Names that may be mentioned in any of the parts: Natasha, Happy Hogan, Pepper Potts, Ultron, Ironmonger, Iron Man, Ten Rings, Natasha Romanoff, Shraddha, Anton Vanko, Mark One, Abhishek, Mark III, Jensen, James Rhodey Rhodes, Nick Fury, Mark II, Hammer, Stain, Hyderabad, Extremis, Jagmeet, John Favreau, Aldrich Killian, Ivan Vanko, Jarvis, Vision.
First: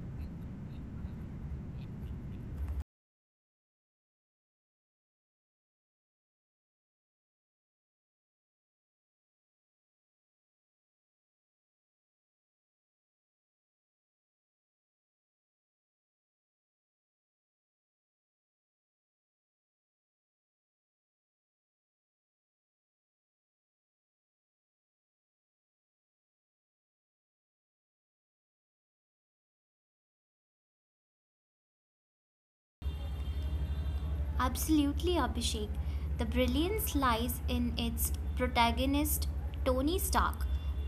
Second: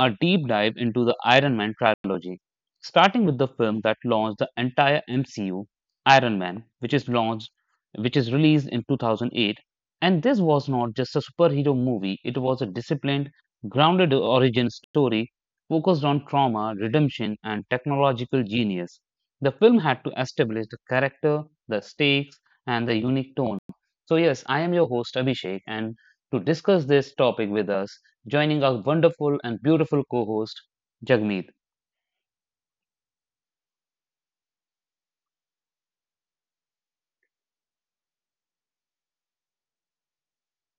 our deep dive into the Iron Man trilogy, starting with the film that launched the entire MCU, Iron Man, which is released in 2008. And this was not just a superhero movie; it was a disciplined, grounded origin story focused on trauma, redemption, and technological genius. The film had to establish the character, the stakes, and the unique tone. So, yes, I am your host, Abhishek, and to discuss this topic with us, joining our wonderful and beautiful co host, Jagmeet. Absolutely, Abhishek. The brilliance lies in its protagonist, Tony Stark,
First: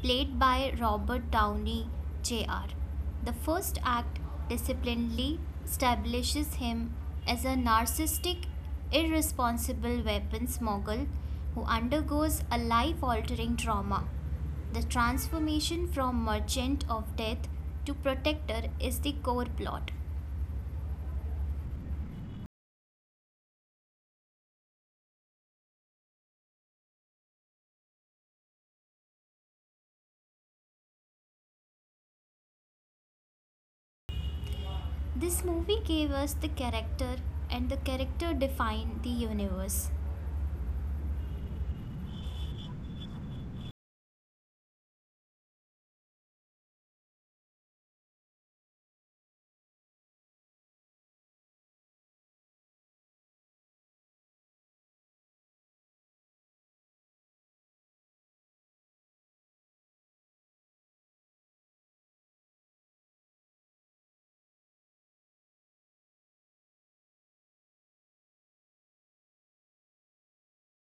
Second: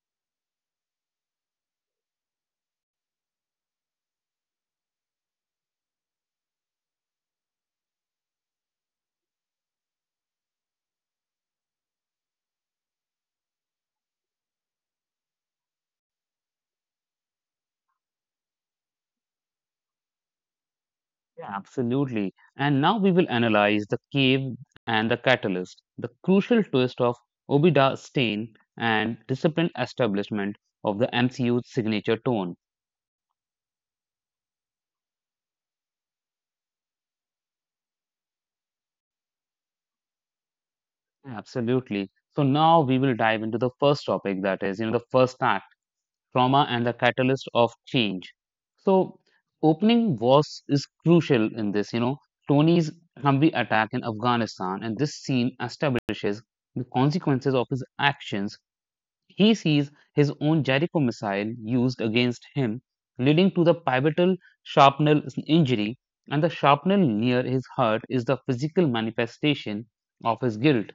played by Robert Downey Jr. The first act disciplinedly establishes him as a narcissistic, irresponsible weapons mogul who undergoes a life altering trauma. The transformation from merchant of death to protector is the core plot. Yeah. Absolutely. And now we will analyze the cave and the catalyst, the crucial twist of Obida Stane and disciplined establishment of the MCU's signature tone. This movie gave us the character, and the character defined the universe. Absolutely. So now we will dive into the first topic, that is, the first act, trauma and the catalyst of change. So, opening was is crucial in this. You know, Tony's Humvee attack in Afghanistan, and this scene establishes the consequences of his actions. He sees his own Jericho missile used against him, leading to the pivotal shrapnel injury, and the shrapnel near his heart is the physical manifestation of his guilt.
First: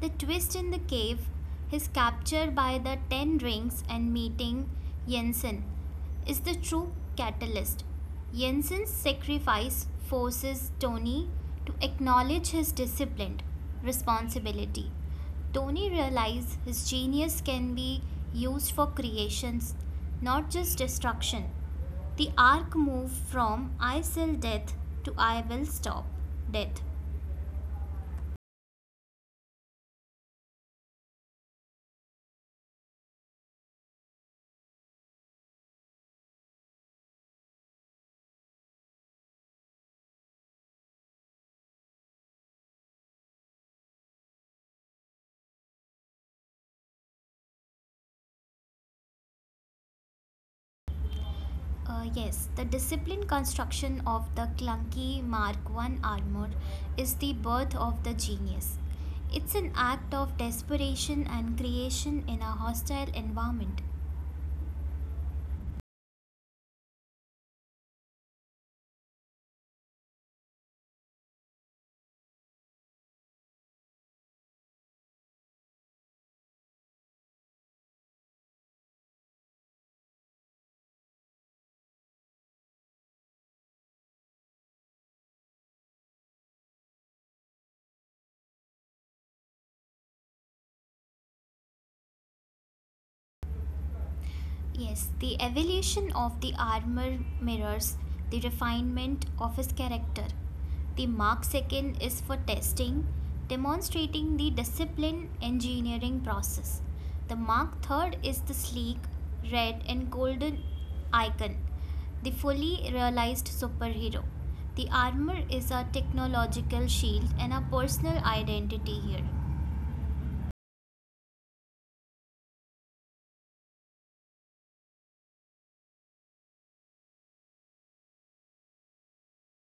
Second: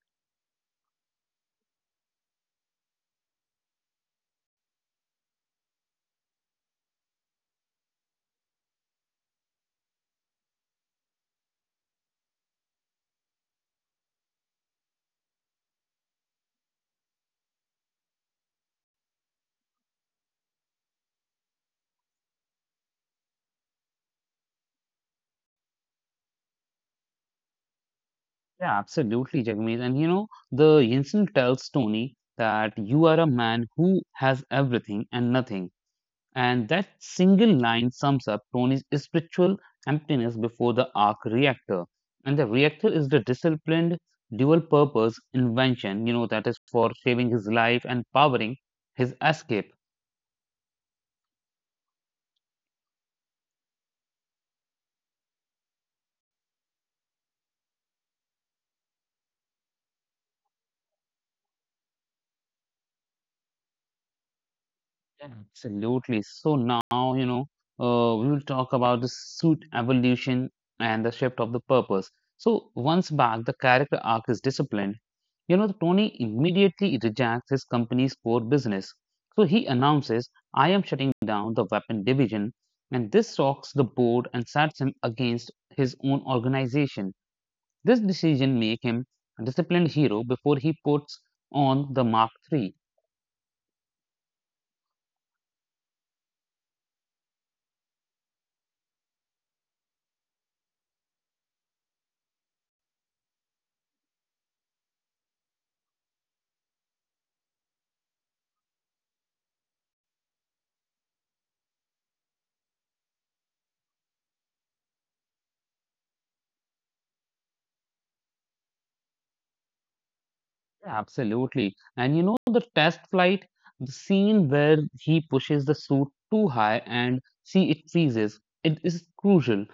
The twist in the cave, his capture by the Ten Rings and meeting Jensen, is the true catalyst. Jensen's sacrifice forces Tony to acknowledge his disciplined responsibility. Tony realizes his genius can be used for creations, not just destruction. The arc moves from I will death to I will stop death. Yeah, absolutely, Jagmeet. And you know, the Yinsen tells Tony that you are a man who has everything and nothing. And that single line sums up Tony's spiritual emptiness before the arc reactor. And the reactor is the disciplined, dual purpose invention, you know, that is for saving his life and powering his escape. Yes, the disciplined construction of the clunky Mark One armor is the birth of the genius. It's an act of desperation and creation in a hostile environment. Absolutely. So now, you know, we will talk about the suit evolution and the shift of the purpose. So once back, the character arc is disciplined. You know, Tony immediately rejects his company's core business. So he announces, I am shutting down the weapon division, and this shocks the board and sets him against his own organization. This decision makes him a disciplined hero before he puts on the Mark III. Yes, the evolution of the armor mirrors the refinement of his character. The Mark II is for testing, demonstrating the discipline engineering process. The Mark III is the sleek, red, and golden icon the fully realized superhero. The armor is a technological shield and a personal identity here. Absolutely. And you know the test flight, the scene where he pushes the suit too high and see it freezes. It is crucial,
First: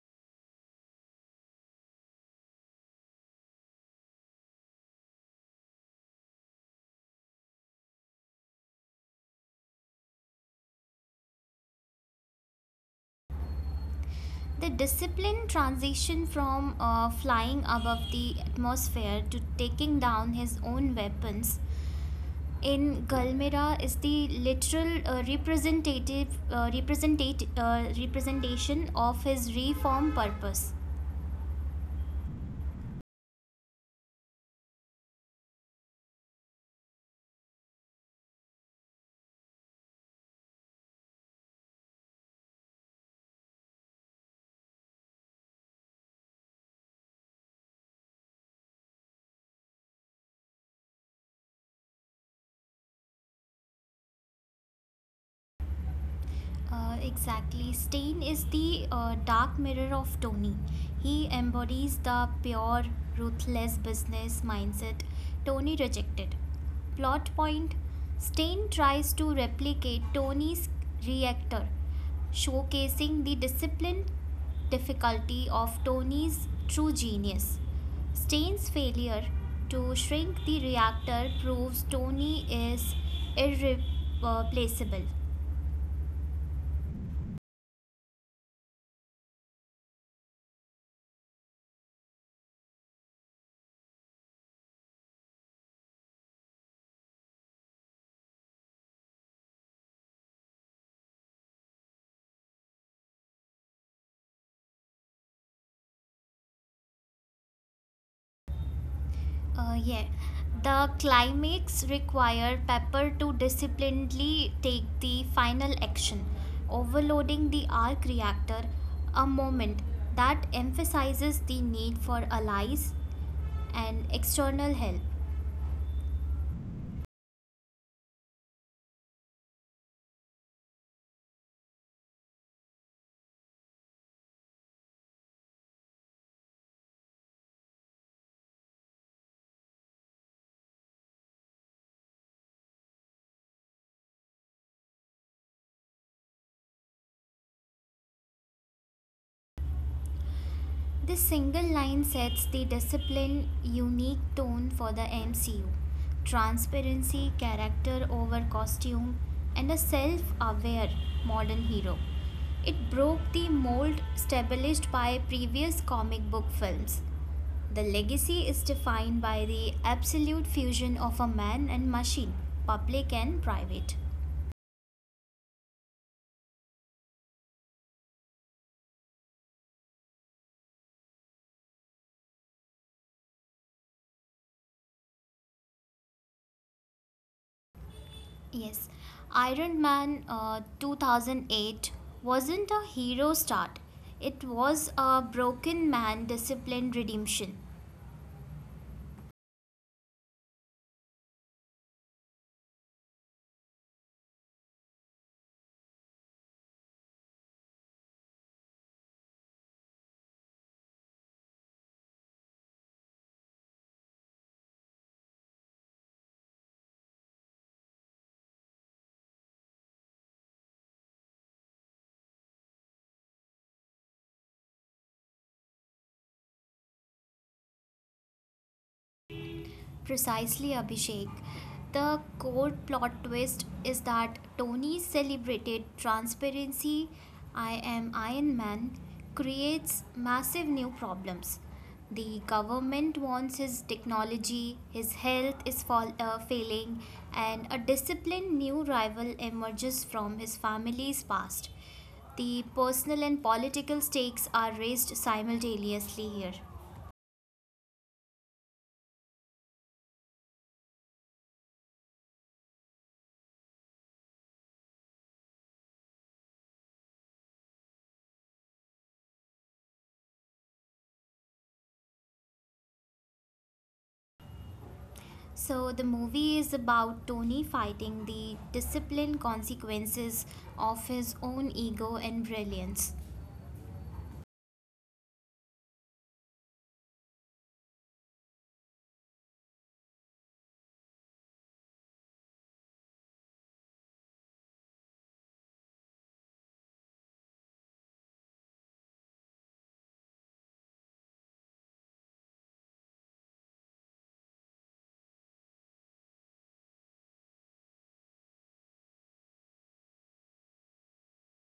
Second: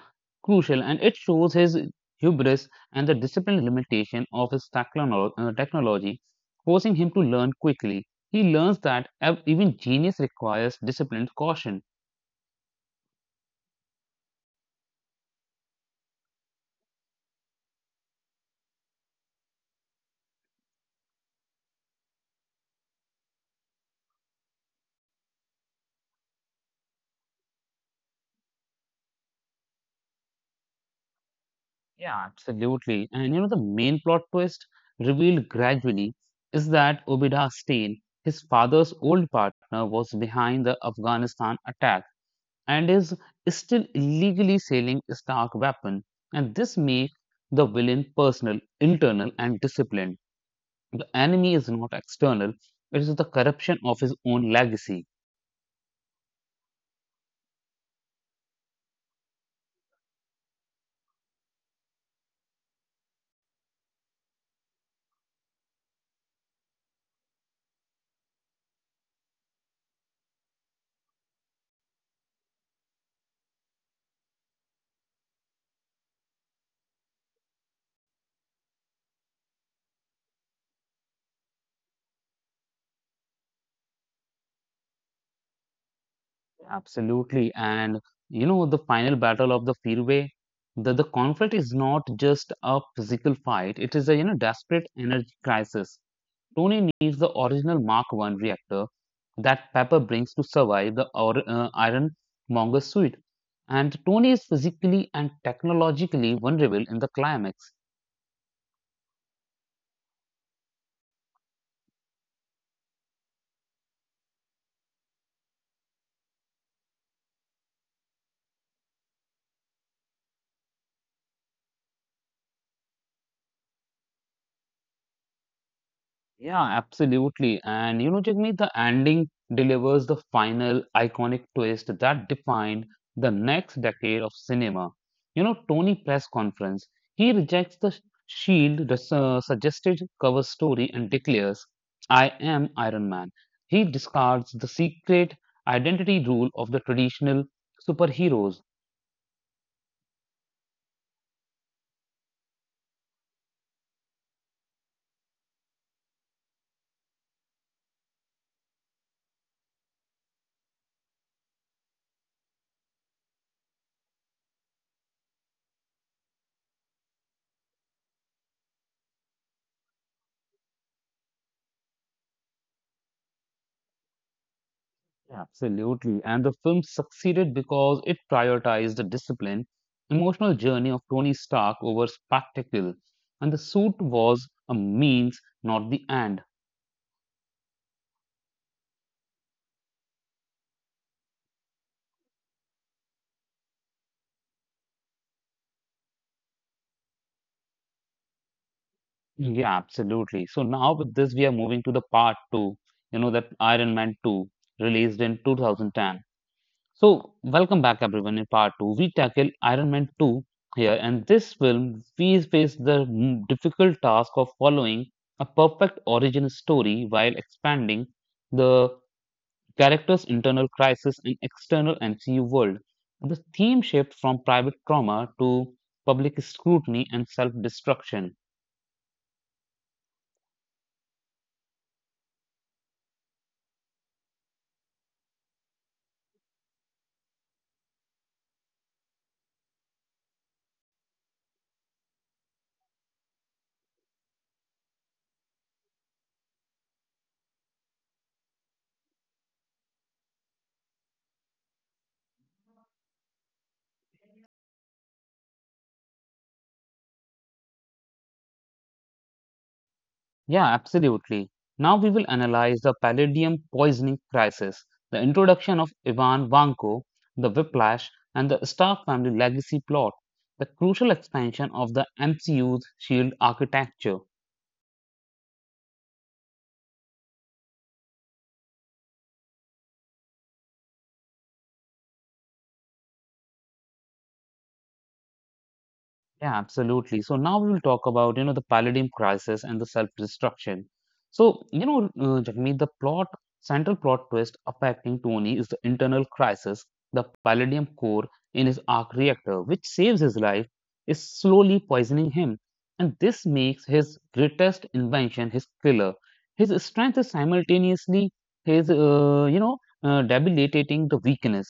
crucial, and it shows his hubris and the disciplined limitation of his technology, forcing him to learn quickly. He learns that even genius requires disciplined caution. The disciplined transition from flying above the atmosphere to taking down his own weapons in Galmira is the literal representation of his reform purpose. Yeah, absolutely. And you know, the main plot twist revealed gradually is that Obida Stain, his father's old partner, was behind the Afghanistan attack and is still illegally selling Stark weapon. And this makes the villain personal, internal, and disciplined. The enemy is not external, it is the corruption of his own legacy. Exactly. Stain is the dark mirror of Tony. He embodies the pure, ruthless business mindset Tony rejected. Plot point Stain tries to replicate Tony's reactor, showcasing the discipline difficulty of Tony's true genius. Stain's failure to shrink the reactor proves Tony is irreplaceable. Absolutely. And you know, the final battle of the freeway, the conflict is not just a physical fight, it is a you know desperate energy crisis. Tony needs the original Mark 1 reactor that Pepper brings to survive the Ironmonger suit. And Tony is physically and technologically vulnerable in the climax. Yeah, the climax require Pepper to disciplinedly take the final action, overloading the arc reactor, a moment that emphasizes the need for allies and external help. Yeah, absolutely. And you know, Jagmeet, the ending delivers the final iconic twist that defined the next decade of cinema. You know, Tony press conference, he rejects the suggested cover story and declares, "I am Iron Man." He discards the secret identity rule of the traditional superheroes. This single line sets the disciplined, unique tone for the MCU. Transparency, character over costume, and a self aware modern hero. It broke the mold established by previous comic book films. The legacy is defined by the absolute fusion of a man and machine, public and private. Absolutely. And the film succeeded because it prioritized the discipline, emotional journey of Tony Stark over spectacle. And the suit was a means, not the end. Yes, Iron Man 2008 wasn't a hero start, it was a broken man disciplined redemption. Yeah, absolutely. So now with this, we are moving to the part two, you know, that Iron Man 2 released in 2010. So, welcome back everyone. In part 2, we tackle Iron Man 2 here, and this film we face the difficult task of following a perfect origin story while expanding the character's internal crisis and external MCU world. The theme shift from private trauma to public scrutiny and self destruction. Precisely, Abhishek. The core plot twist is that Tony's celebrated transparency, I am Iron Man, creates massive new problems. The government wants his technology, his health is failing, and a disciplined new rival emerges from his family's past. The personal and political stakes are raised simultaneously here. Yeah, absolutely. Now we will analyze the palladium poisoning crisis, the introduction of Ivan Vanko, the Whiplash, and the Star Family legacy plot, the crucial expansion of the MCU's shield architecture. So the movie is about Tony fighting the discipline consequences of his own ego and brilliance. Yeah, absolutely. So now we will talk about, you know, the Palladium crisis and the self-destruction. So, Jagmeet, central plot twist affecting Tony is the internal crisis, the Palladium core in his arc reactor, which saves his life, is slowly poisoning him. And this makes his greatest invention his killer. His strength is simultaneously his, debilitating the weakness.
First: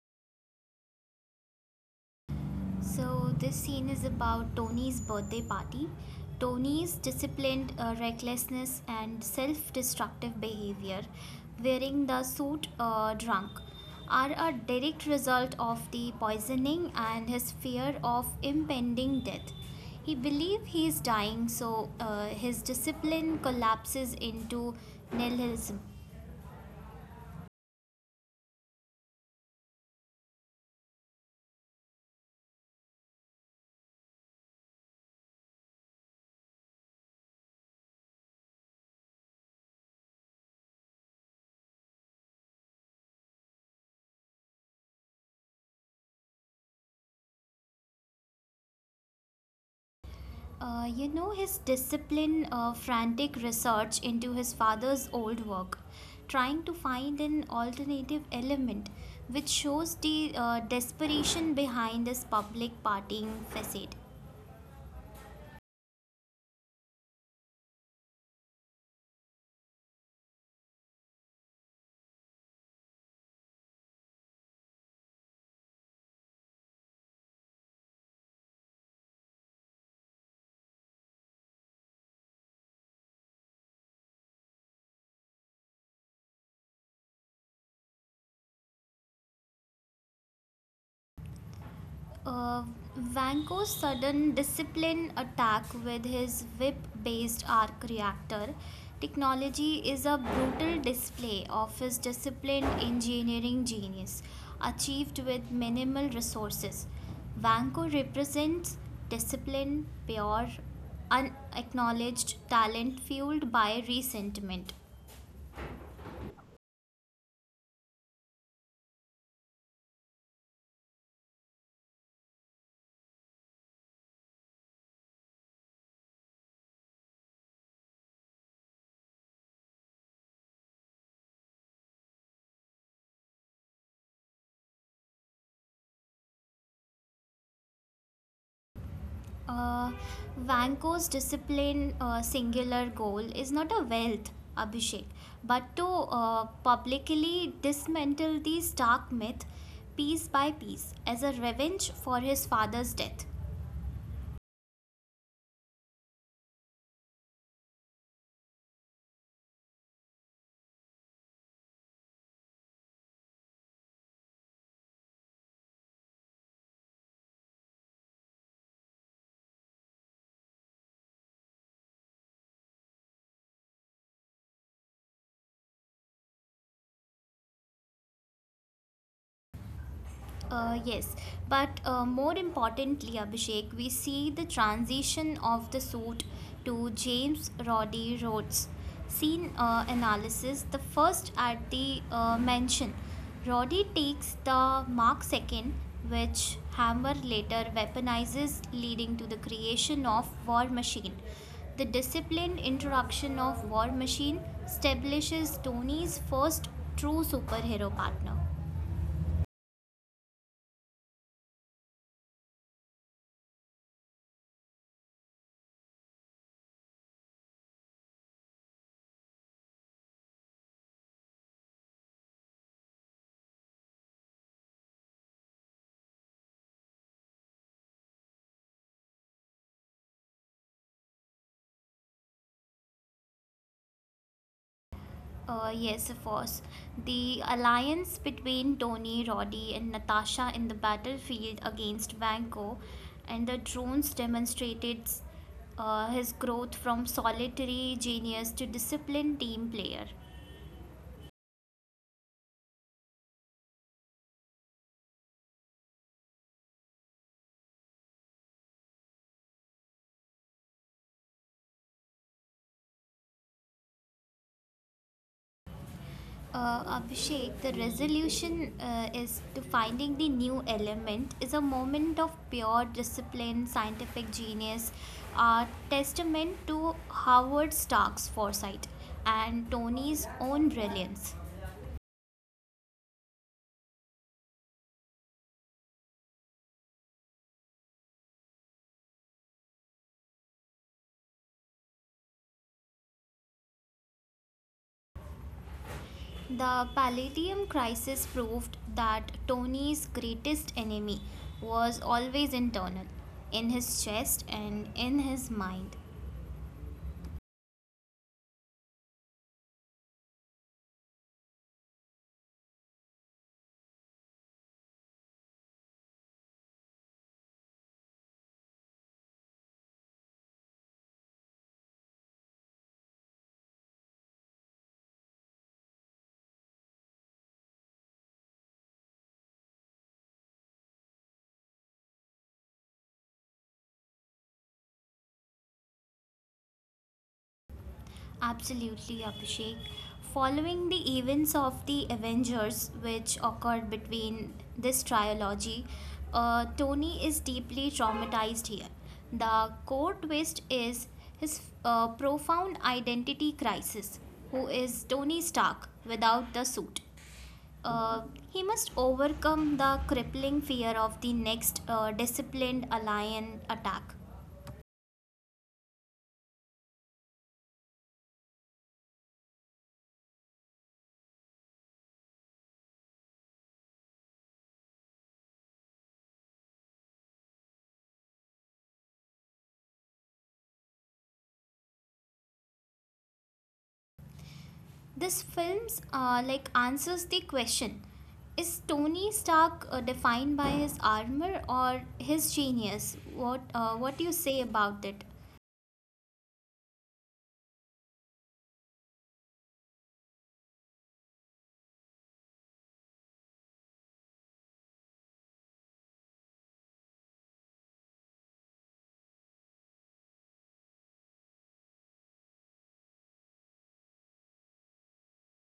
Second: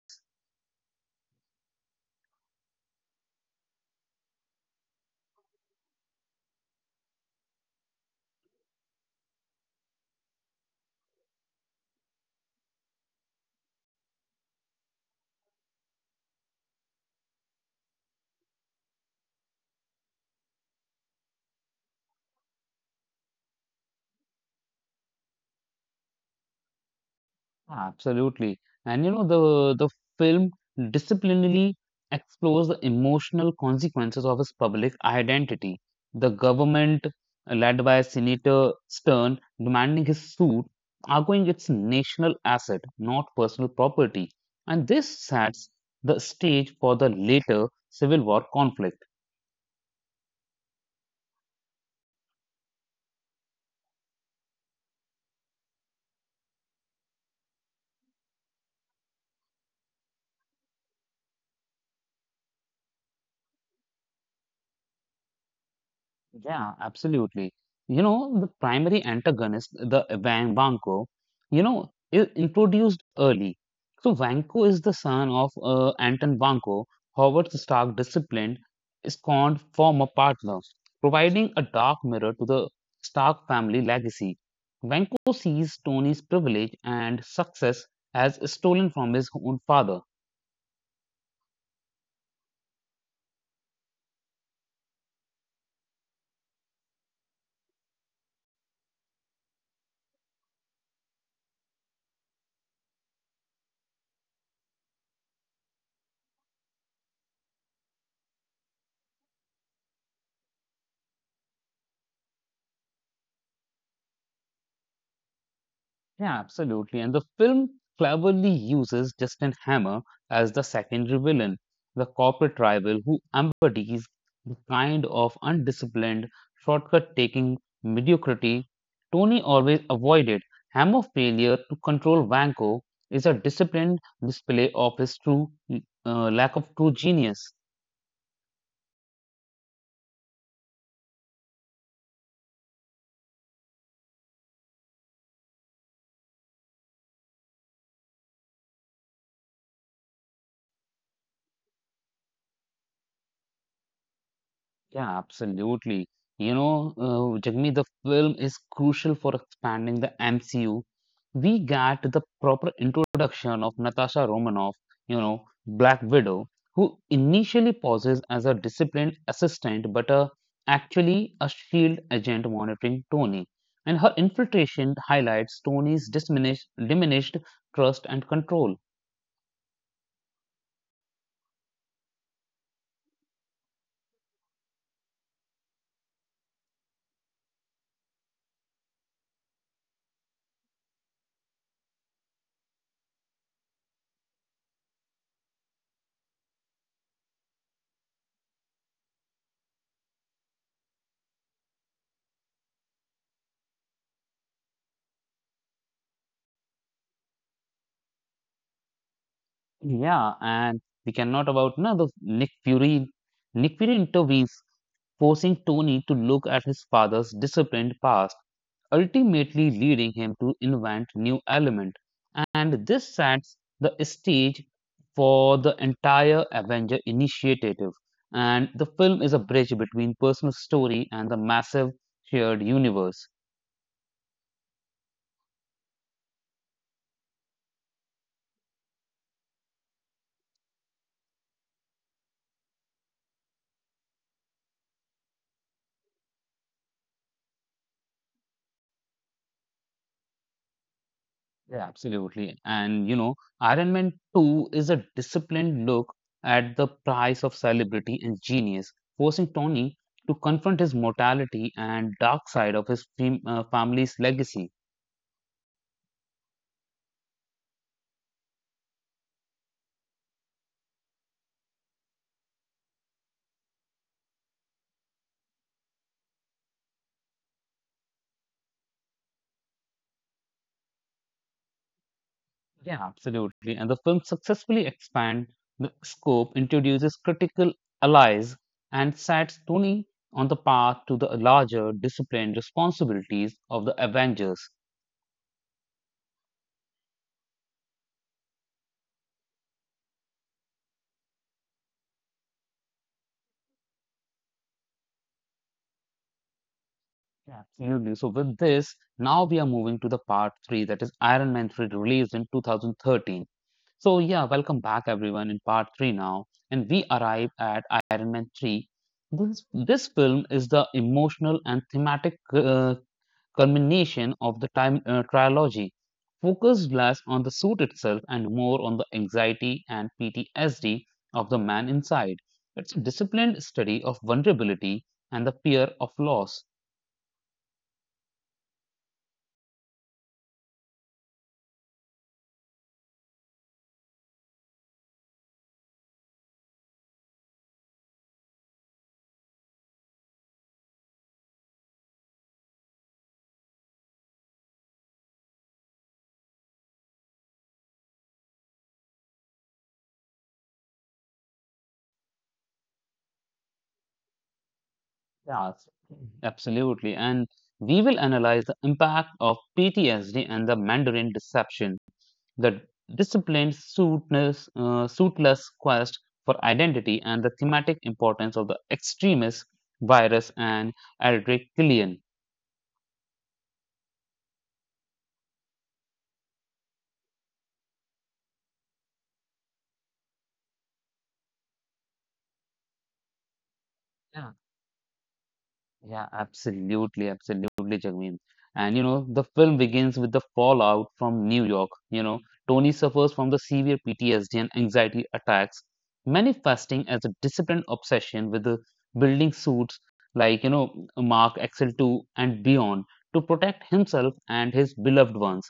So, this scene is about Tony's birthday party. Tony's disciplined recklessness and self destructive behavior, wearing the suit drunk, are a direct result of the poisoning and his fear of impending death. He believes he is dying, so his discipline collapses into nihilism. Absolutely. And you know, the film disciplinarily explores the emotional consequences of his public identity. The government, led by Senator Stern, demanding his suit, arguing it's national asset, not personal property. And this sets the stage for the later civil war conflict. His disciplined, frantic research into his father's old work, trying to find an alternative element, which shows the desperation behind his public partying facade. Yeah, absolutely. You know, the primary antagonist, the Van Vanko, you know, is introduced early. So Vanko is the son of Anton Vanko, Howard's Stark disciplined, scorned former partner, providing a dark mirror to the Stark family legacy. Vanko sees Tony's privilege and success as stolen from his own father. Uh, Vanko's sudden discipline attack with his whip based arc reactor technology is a brutal display of his disciplined engineering genius, achieved with minimal resources. Vanko represents discipline, pure, unacknowledged talent fueled by resentment. Yeah, absolutely. And the film cleverly uses Justin Hammer as the secondary villain, the corporate rival who embodies the kind of undisciplined, shortcut taking mediocrity Tony always avoided. Hammer failure to control Vanko is a disciplined display of his true lack of true genius. Uh, Vanko's discipline singular goal is not a wealth, Abhishek, but to publicly dismantle the stark myth piece by piece as a revenge for his father's death. Yeah, absolutely. Jagmeet, the film is crucial for expanding the MCU. We got the proper introduction of Natasha Romanoff, you know, Black Widow, who initially poses as a disciplined assistant, but actually a shield agent monitoring Tony. And her infiltration highlights Tony's diminished trust and control. Uh, yes, but more importantly, Abhishek, we see the transition of the suit to James Roddy Rhodes. Scene analysis the first at the mansion. Roddy takes the Mark II, which Hammer later weaponizes, leading to the creation of War Machine. The disciplined introduction of War Machine establishes Tony's first true superhero partner. Yeah, and we cannot about no, the Nick Fury. Nick Fury intervenes, forcing Tony to look at his father's disciplined past, ultimately leading him to invent new element. And this sets the stage for the entire Avenger initiative. And the film is a bridge between personal story and the massive shared universe. Yes, of course. The alliance between Tony, Roddy, and Natasha in the battlefield against Vanko and the drones demonstrated his growth from solitary genius to disciplined team player. Yeah, absolutely. And you know, Iron Man 2 is a disciplined look at the price of celebrity and genius, forcing Tony to confront his mortality and dark side of his family's legacy. Abhishek, the resolution is to finding the new element is a moment of pure discipline, scientific genius, a testament to Howard Stark's foresight and Tony's own brilliance. Yeah, absolutely. And the film successfully expands the scope, introduces critical allies, and sets Tony on the path to the larger disciplined responsibilities of the Avengers. The Palladium crisis proved that Tony's greatest enemy was always internal, in his chest and in his mind. Absolutely. So with this, now we are moving to the part three, that is Iron Man 3 released in 2013. So yeah, welcome back everyone in part three now. And we arrive at Iron Man 3. This film is the emotional and thematic culmination of the time trilogy. Focus less on the suit itself and more on the anxiety and PTSD of the man inside. It's a disciplined study of vulnerability and the fear of loss. Absolutely, Abhishek. Following the events of the Avengers, which occurred between this trilogy, Tony is deeply traumatized here. The core twist is his profound identity crisis. Who is Tony Stark without the suit? Uh, he must overcome the crippling fear of the next disciplined alliance attack. Yes, absolutely. And we will analyze the impact of PTSD and the Mandarin deception, the disciplined suitless quest for identity, and the thematic importance of the extremist virus and Aldrich Killian. This film's answers the question: Is Tony Stark defined by his armor or his genius? What do you say about it? Yeah, absolutely, Jagmeet. And you know, the film begins with the fallout from New York. You know, Tony suffers from the severe PTSD and anxiety attacks, manifesting as a disciplined obsession with the building suits like, you know, Mark Excel 2 and beyond to protect himself and his beloved ones.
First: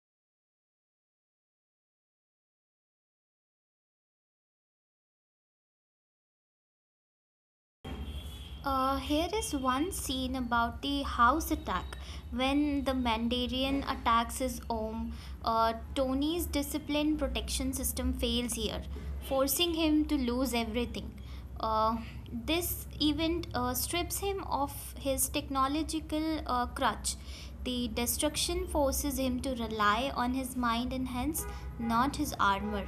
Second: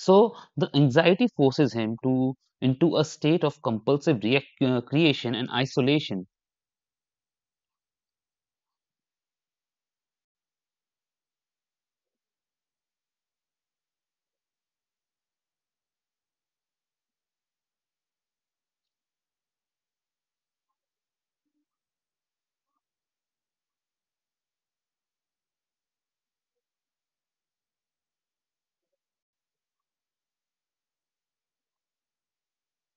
So the anxiety forces him to into a state of compulsive react creation and isolation. Here is one scene about the house attack. When the Mandarin attacks his home, Tony's discipline protection system fails here, forcing him to lose everything. Uh, this event strips him of his technological crutch. The destruction forces him to rely on his mind and hence not his armor.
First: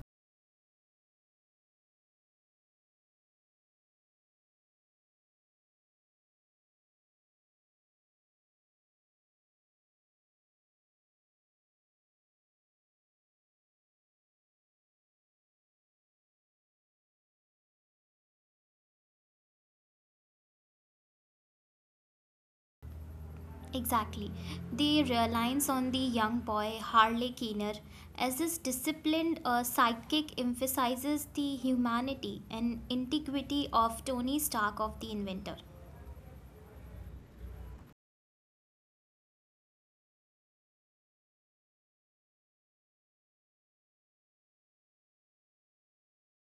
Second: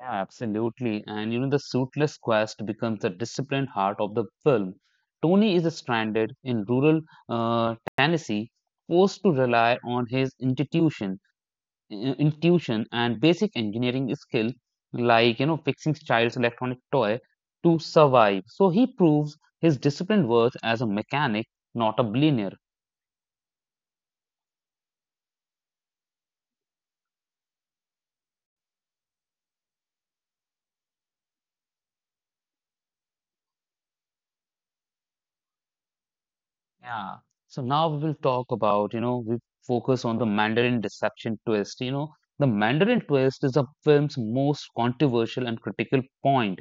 Yeah, absolutely. And you know, the suitless quest becomes the disciplined heart of the film. Tony is stranded in rural Tennessee, forced to rely on his intuition, intuition and basic engineering skill, like you know, fixing child's electronic toy, to survive. So he proves his disciplined worth as a mechanic, not a billionaire. Exactly. The reliance on the young boy Harley Keener as this disciplined sidekick emphasizes the humanity and integrity of Tony Stark of the Inventor. Yeah. So now we will talk about, you know, we focus on the Mandarin Deception twist. You know, the Mandarin twist is the film's most controversial and critical point.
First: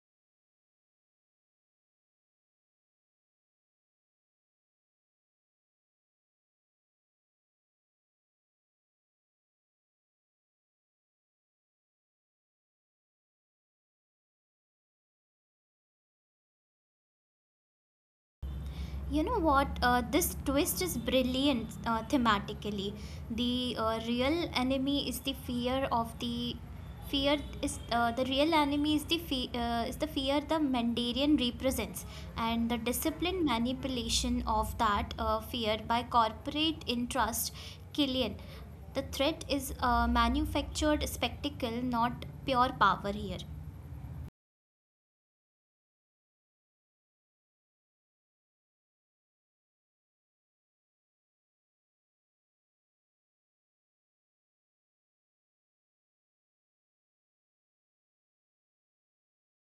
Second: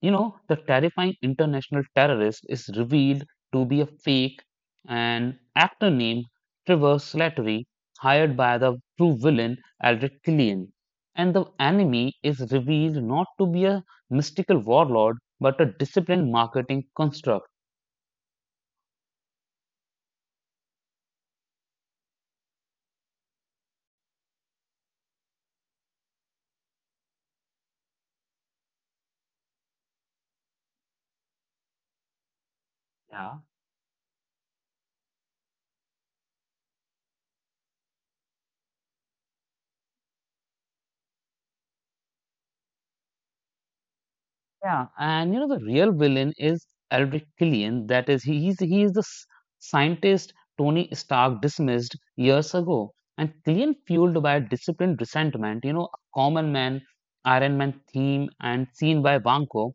You know, the terrifying international terrorist is revealed to be a fake and actor named Trevor Slattery, hired by the true villain Aldrich Killian. And the enemy is revealed not to be a mystical warlord, but a disciplined marketing construct. You know what? This twist is brilliant thematically. The real enemy is the fear of the fear is the real enemy is the fear the Mandarin represents, and the disciplined Yeah. manipulation of that fear by corporate interest Killian. The threat is a manufactured spectacle, not pure power here. Yeah, and you know the real villain is Aldrich Killian. That is, he is the scientist Tony Stark dismissed years ago. And Killian, fueled by disciplined resentment, you know, a common man, Iron Man theme, and seen by Vanko,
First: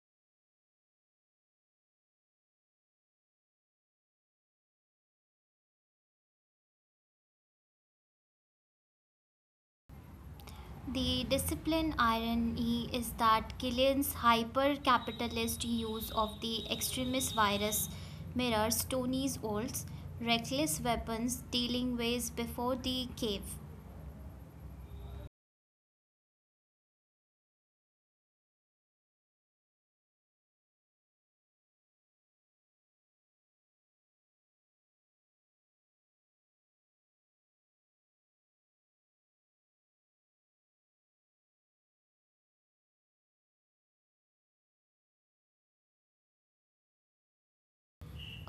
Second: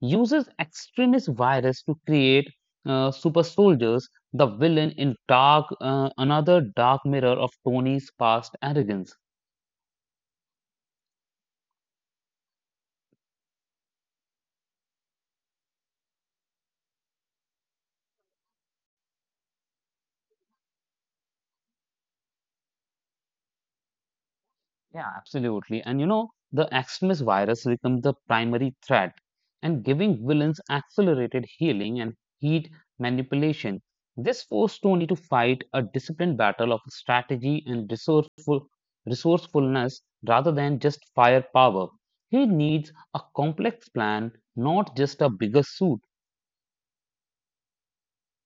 uses extremist virus to create super soldiers. The villain in Dark, another dark mirror of Tony's past arrogance. The discipline irony is that Gillian's hyper capitalist use of the extremist virus mirrors Tony's old, reckless weapons dealing ways before the cave. Yeah, absolutely. And you know, the extremist virus becomes the primary threat and giving villains accelerated healing and heat manipulation. This forced Tony to fight a disciplined battle of strategy and resourcefulness rather than just firepower. He needs a complex plan, not just a bigger suit.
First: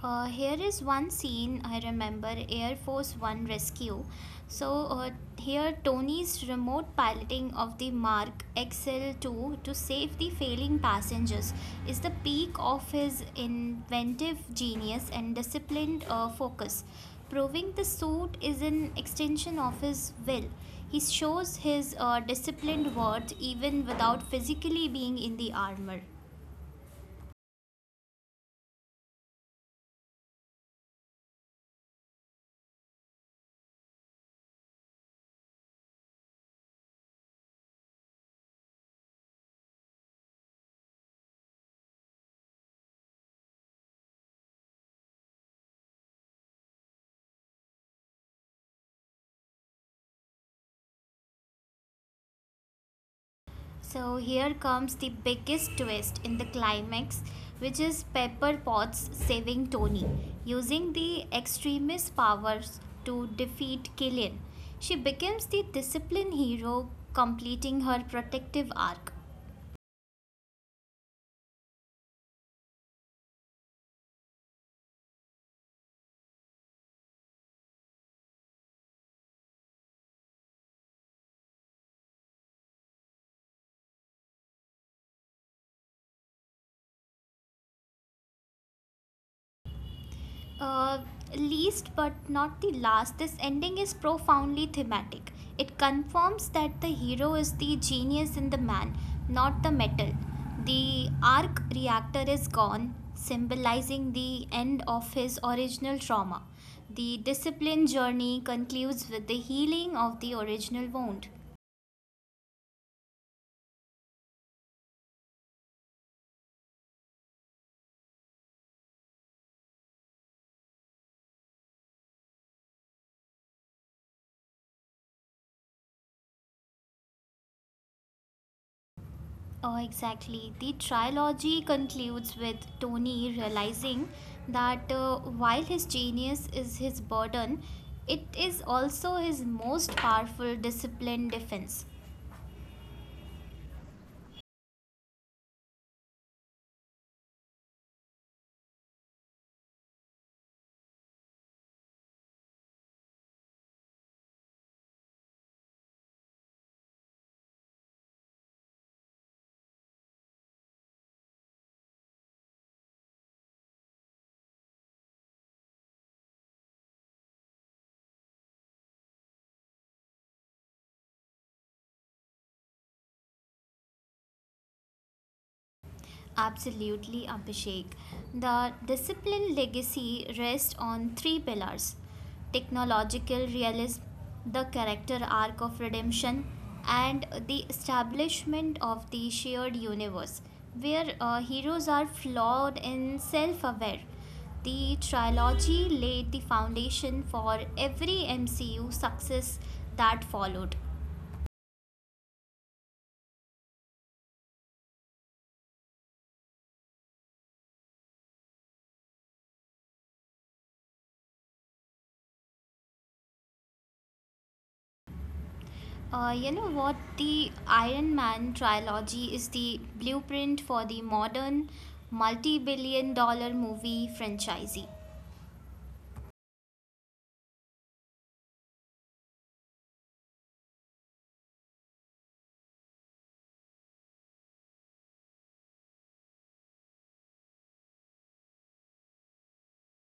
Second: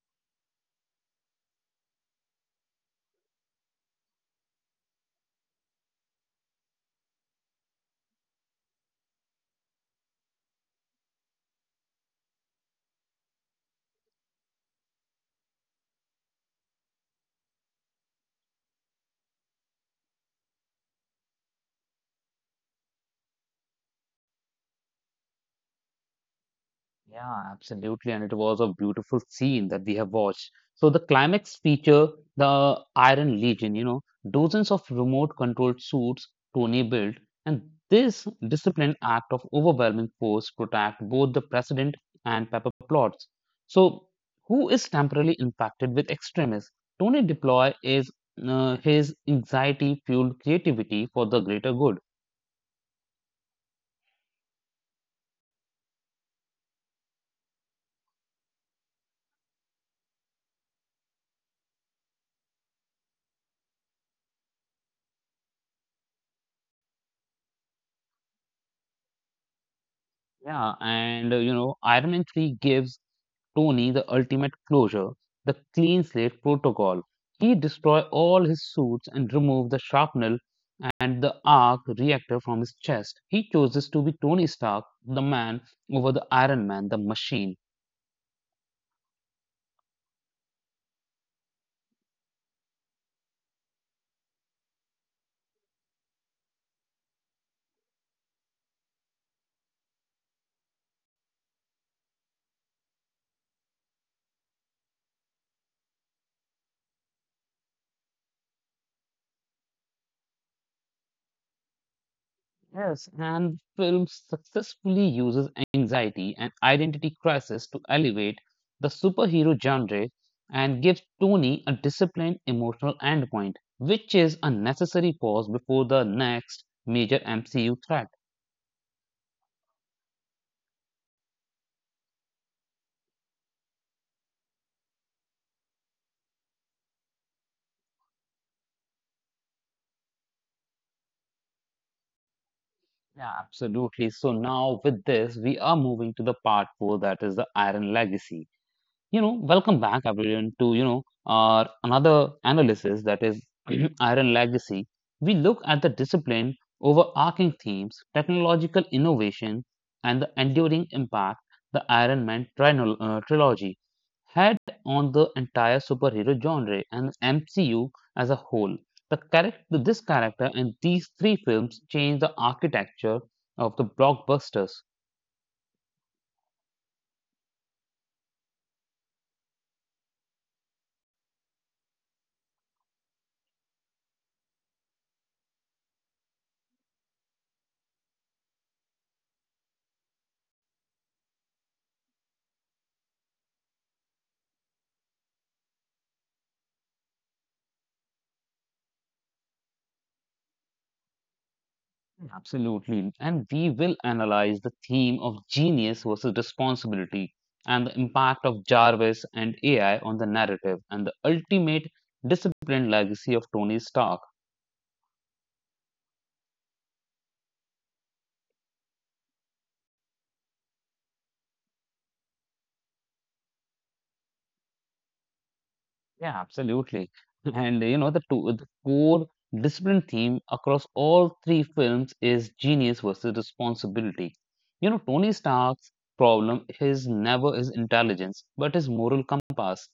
Here is one scene I remember Air Force One rescue. So, uh, Here Tony's remote piloting of the Mark XL2 to save the failing passengers is the peak of his inventive genius and disciplined focus. Proving the suit is an extension of his will. He shows his disciplined worth even without physically being in the armor. Yeah, absolutely. And it was a beautiful scene that we have watched. So the climax feature, the Iron Legion, you know, dozens of remote controlled suits Tony built, and this disciplined act of overwhelming force protect both the president and Pepper Plots. So who is temporarily infected with extremism? Tony deploy is his anxiety fueled creativity for the greater good. So here comes the biggest twist in the climax, which is Pepper Potts saving Tony, using the extremist powers to defeat Killian. She becomes the discipline hero, completing her protective arc. Yeah, and you know, Iron Man 3 gives Tony the ultimate closure, the clean slate protocol. He destroyed all his suits and removed the shrapnel and the arc reactor from his chest. He chooses to be Tony Stark, the man, over the Iron Man, the machine. Uh, Least but not the last, this ending is profoundly thematic. It confirms that the hero is the genius in the man, not the metal. The arc reactor is gone, symbolizing the end of his original trauma. The discipline journey concludes with the healing of the original wound. Yes, and the film successfully uses anxiety and identity crisis to elevate the superhero genre and gives Tony a disciplined emotional endpoint, which is a necessary pause before the next major MCU threat. Oh, exactly. The trilogy concludes with Tony realizing that while his genius is his burden, it is also his most powerful discipline defense. Yeah, absolutely. So now with this, we are moving to the part four, that is the Iron Legacy. You know, welcome back everyone to, you know, our another analysis that is Iron Legacy. We look at the discipline, overarching themes, technological innovation, and the enduring impact the Iron Man trilogy had on the entire superhero genre and MCU as a whole. The character, this character in these three films changed the architecture of the blockbusters. Absolutely, Abhishek. The discipline legacy rests on three pillars technological realism, the character arc of redemption, and the establishment of the shared universe, where heroes are flawed and self aware. The trilogy laid the foundation for every MCU success that followed. Absolutely. And we will analyze the theme of genius versus responsibility and the impact of Jarvis and AI on the narrative and the ultimate disciplined legacy of Tony Stark. You know what? The Iron Man trilogy is the blueprint for the modern multi billion-dollar movie franchise. Yeah, absolutely. And you know, the core discipline theme across all three films is genius versus responsibility. You know, Tony Stark's problem is never his intelligence, but his moral compass.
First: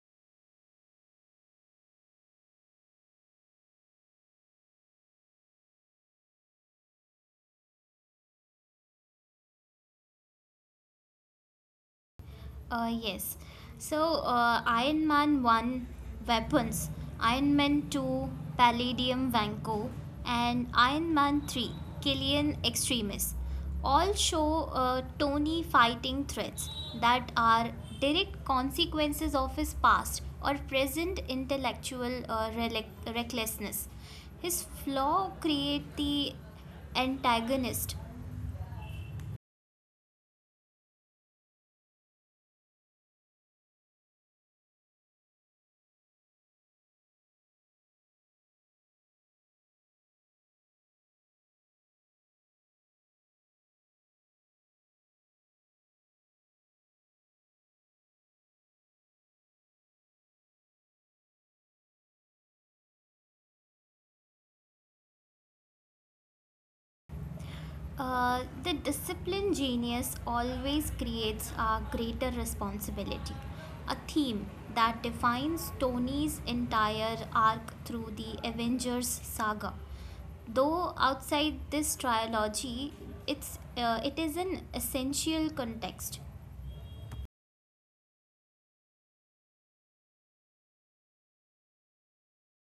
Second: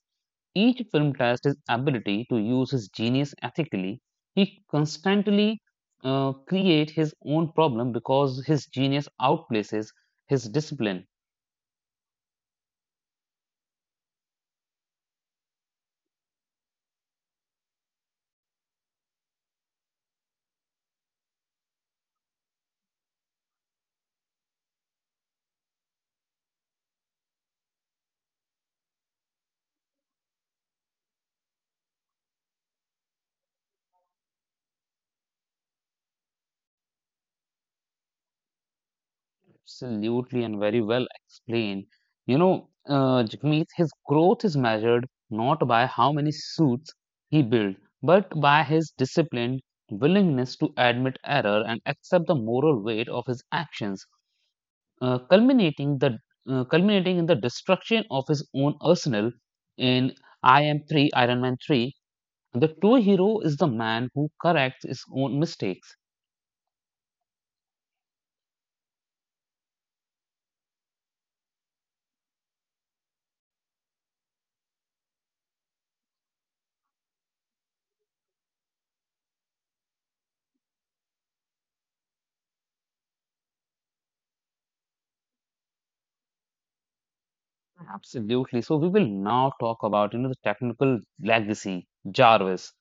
Each film tests his ability to use his genius ethically. He constantly creates his own problem because his genius outplaces his discipline. Yes. Iron Man 1 weapons, Iron Man 2 Palladium Vanco, and Iron Man 3 Killian Extremis all show Tony fighting threats that are direct consequences of his past or present intellectual recklessness. His flaw create the antagonist. Absolutely, and very well explained. You know, Jagmeet, his growth is measured not by how many suits he built, but by his disciplined willingness to admit error and accept the moral weight of his actions, uh, culminating the culminating in the destruction of his own arsenal in I Am 3 Iron Man 3. The true hero is the man who corrects his own mistakes. The disciplined genius always creates a greater responsibility, a theme that defines Tony's entire arc through the Avengers saga. Though outside this trilogy, it is an essential context. Absolutely. So we will now talk about, you know, the technical legacy, Jarvis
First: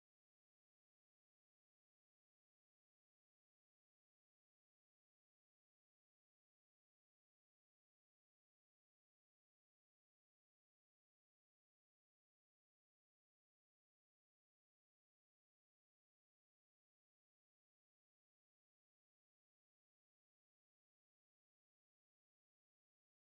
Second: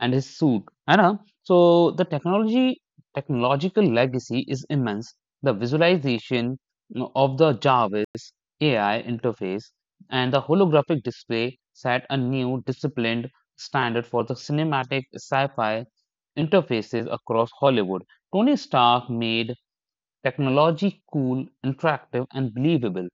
and his suit. And so the technology technological legacy is immense. The visualization, you know, of the Jarvis AI interface, and the holographic display set a new disciplined standard for the cinematic sci-fi interfaces across Hollywood. Tony Stark made technology cool, interactive, and believable.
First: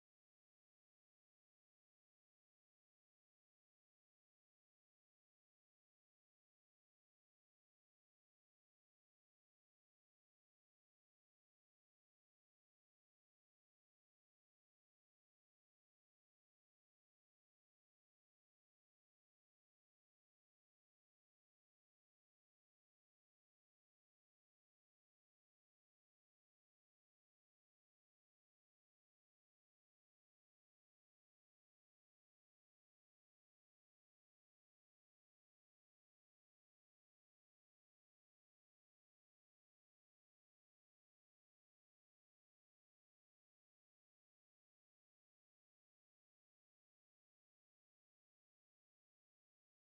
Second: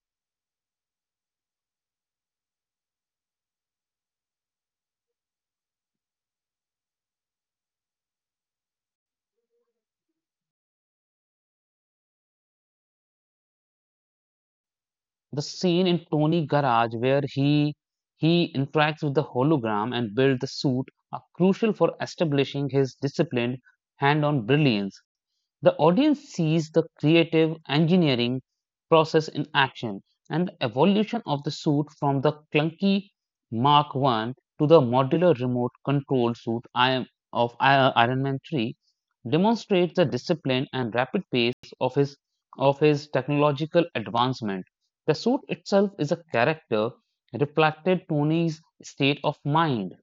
The scene in Tony Garage where he interacts with the hologram and builds the suit are crucial for establishing his disciplined hand-on brilliance. The audience sees the creative engineering process in action, and the evolution of the suit from the clunky Mark 1 to the modular remote control suit I am of I- Iron Man 3 demonstrates the discipline and rapid pace of his technological advancement. The suit itself is a character reflected Tony's state of mind.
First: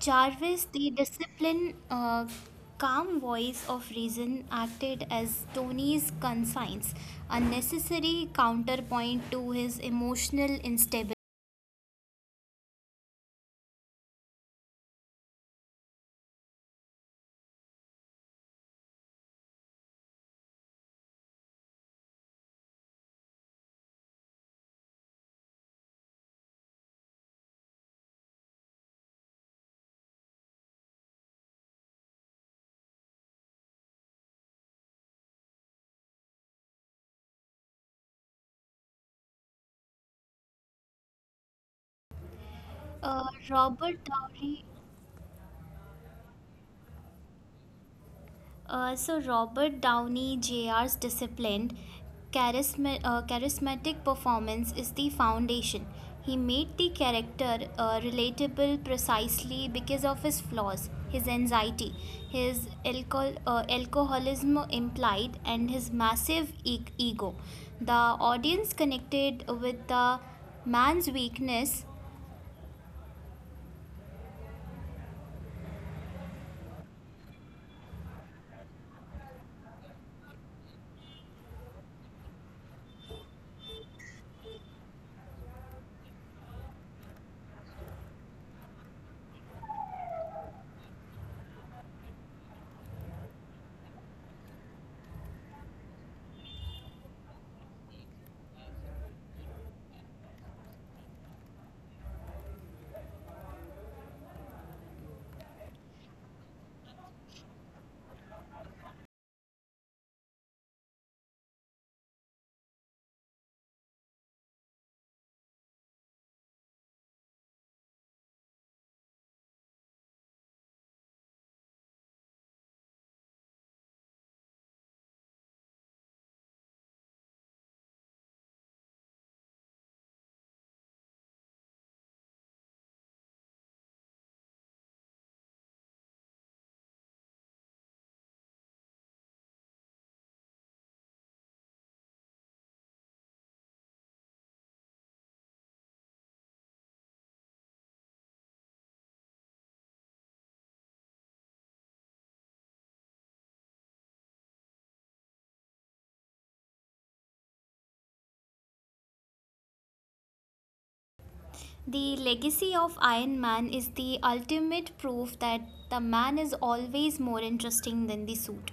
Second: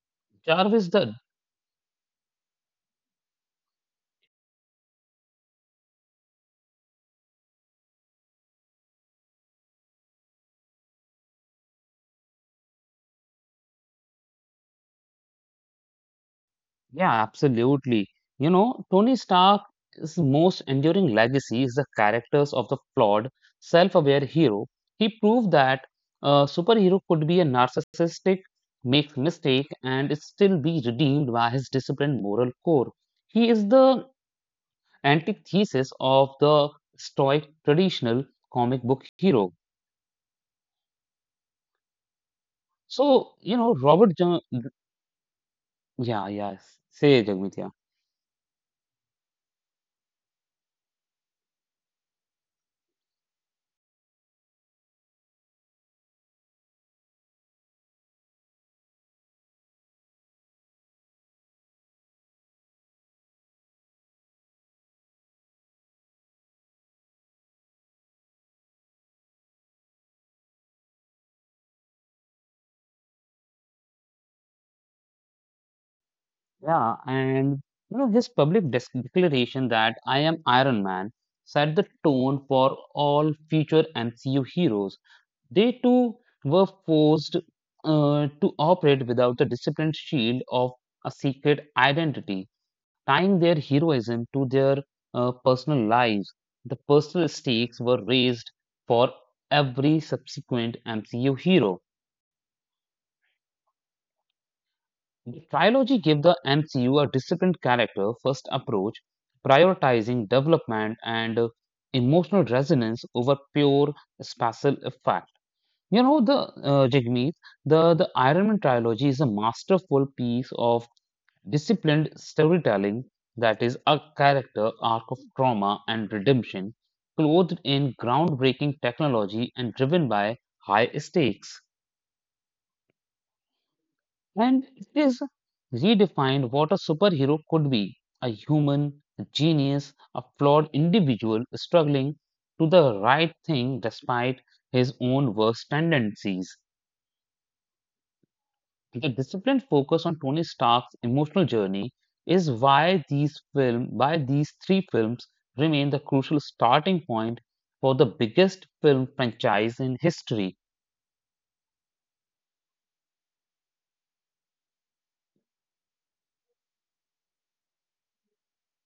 Jarvis, Jarvis the the disciplined, calm voice of reason, acted as Tony's conscience, a necessary counterpoint to his emotional instability. Yeah, absolutely. You know, Tony Stark's most enduring legacy is the characters of the flawed, self-aware hero. He proved that a superhero could be a narcissistic, make mistake, and still be redeemed by his disciplined moral core. He is the antithesis of the stoic traditional comic book hero. Uh, So, you know, Robert Downey, yeah, yeah, say Jagmeet, yeah. Robert Downey Jr.'s disciplined, charismatic performance is the foundation. He made the character relatable precisely because of his flaws, his anxiety, his alcoholism implied, and his massive ego. The audience connected with the man's weakness. Yeah, and you know his declaration that I am Iron Man set the tone for all future MCU heroes. They too were forced to operate without the disciplined shield of a secret identity, tying their heroism to their personal lives. The personal stakes were raised for every subsequent MCU hero. The trilogy gave the MCU a disciplined character first approach, prioritizing development and emotional resonance over pure spatial effect. You know, the Jagmeet, the Iron Man trilogy is a masterful piece of disciplined storytelling that is a character arc of trauma and redemption, clothed in groundbreaking technology and driven by high stakes. And it is redefined what a superhero could be, a human, a genius, a flawed individual struggling to the right thing despite his own worst tendencies. The disciplined focus on Tony Stark's emotional journey is why these film why these three films remain the crucial starting point for the biggest film franchise in history. The legacy of Iron Man is the ultimate proof that the man is always more interesting than the suit.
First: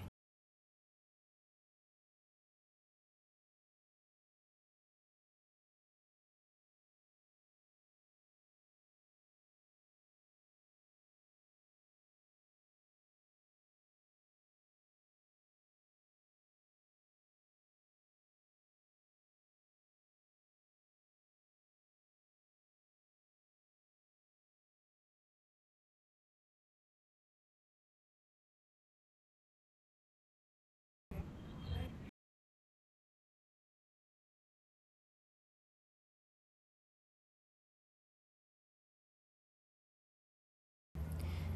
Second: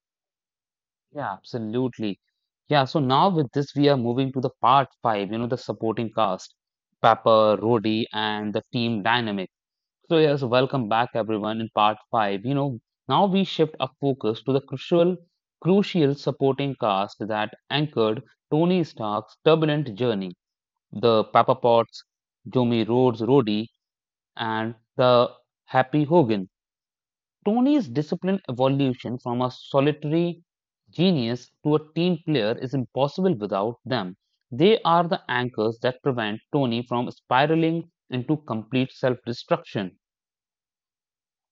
Yeah, absolutely. Yeah, so now with this, we are moving to the part five, you know, the supporting cast, Pepper, Rhodey, and the team dynamic. So, yes, welcome back, everyone, in part five. You know, now we shift our focus to the crucial supporting cast that anchored Tony Stark's turbulent journey. The Pepper Potts, Jimmy Rhodes, Rhodey, and the Happy Hogan. Tony's discipline evolution from a solitary genius to a team player is impossible without them. They are the anchors that prevent Tony from spiraling into complete self destruction.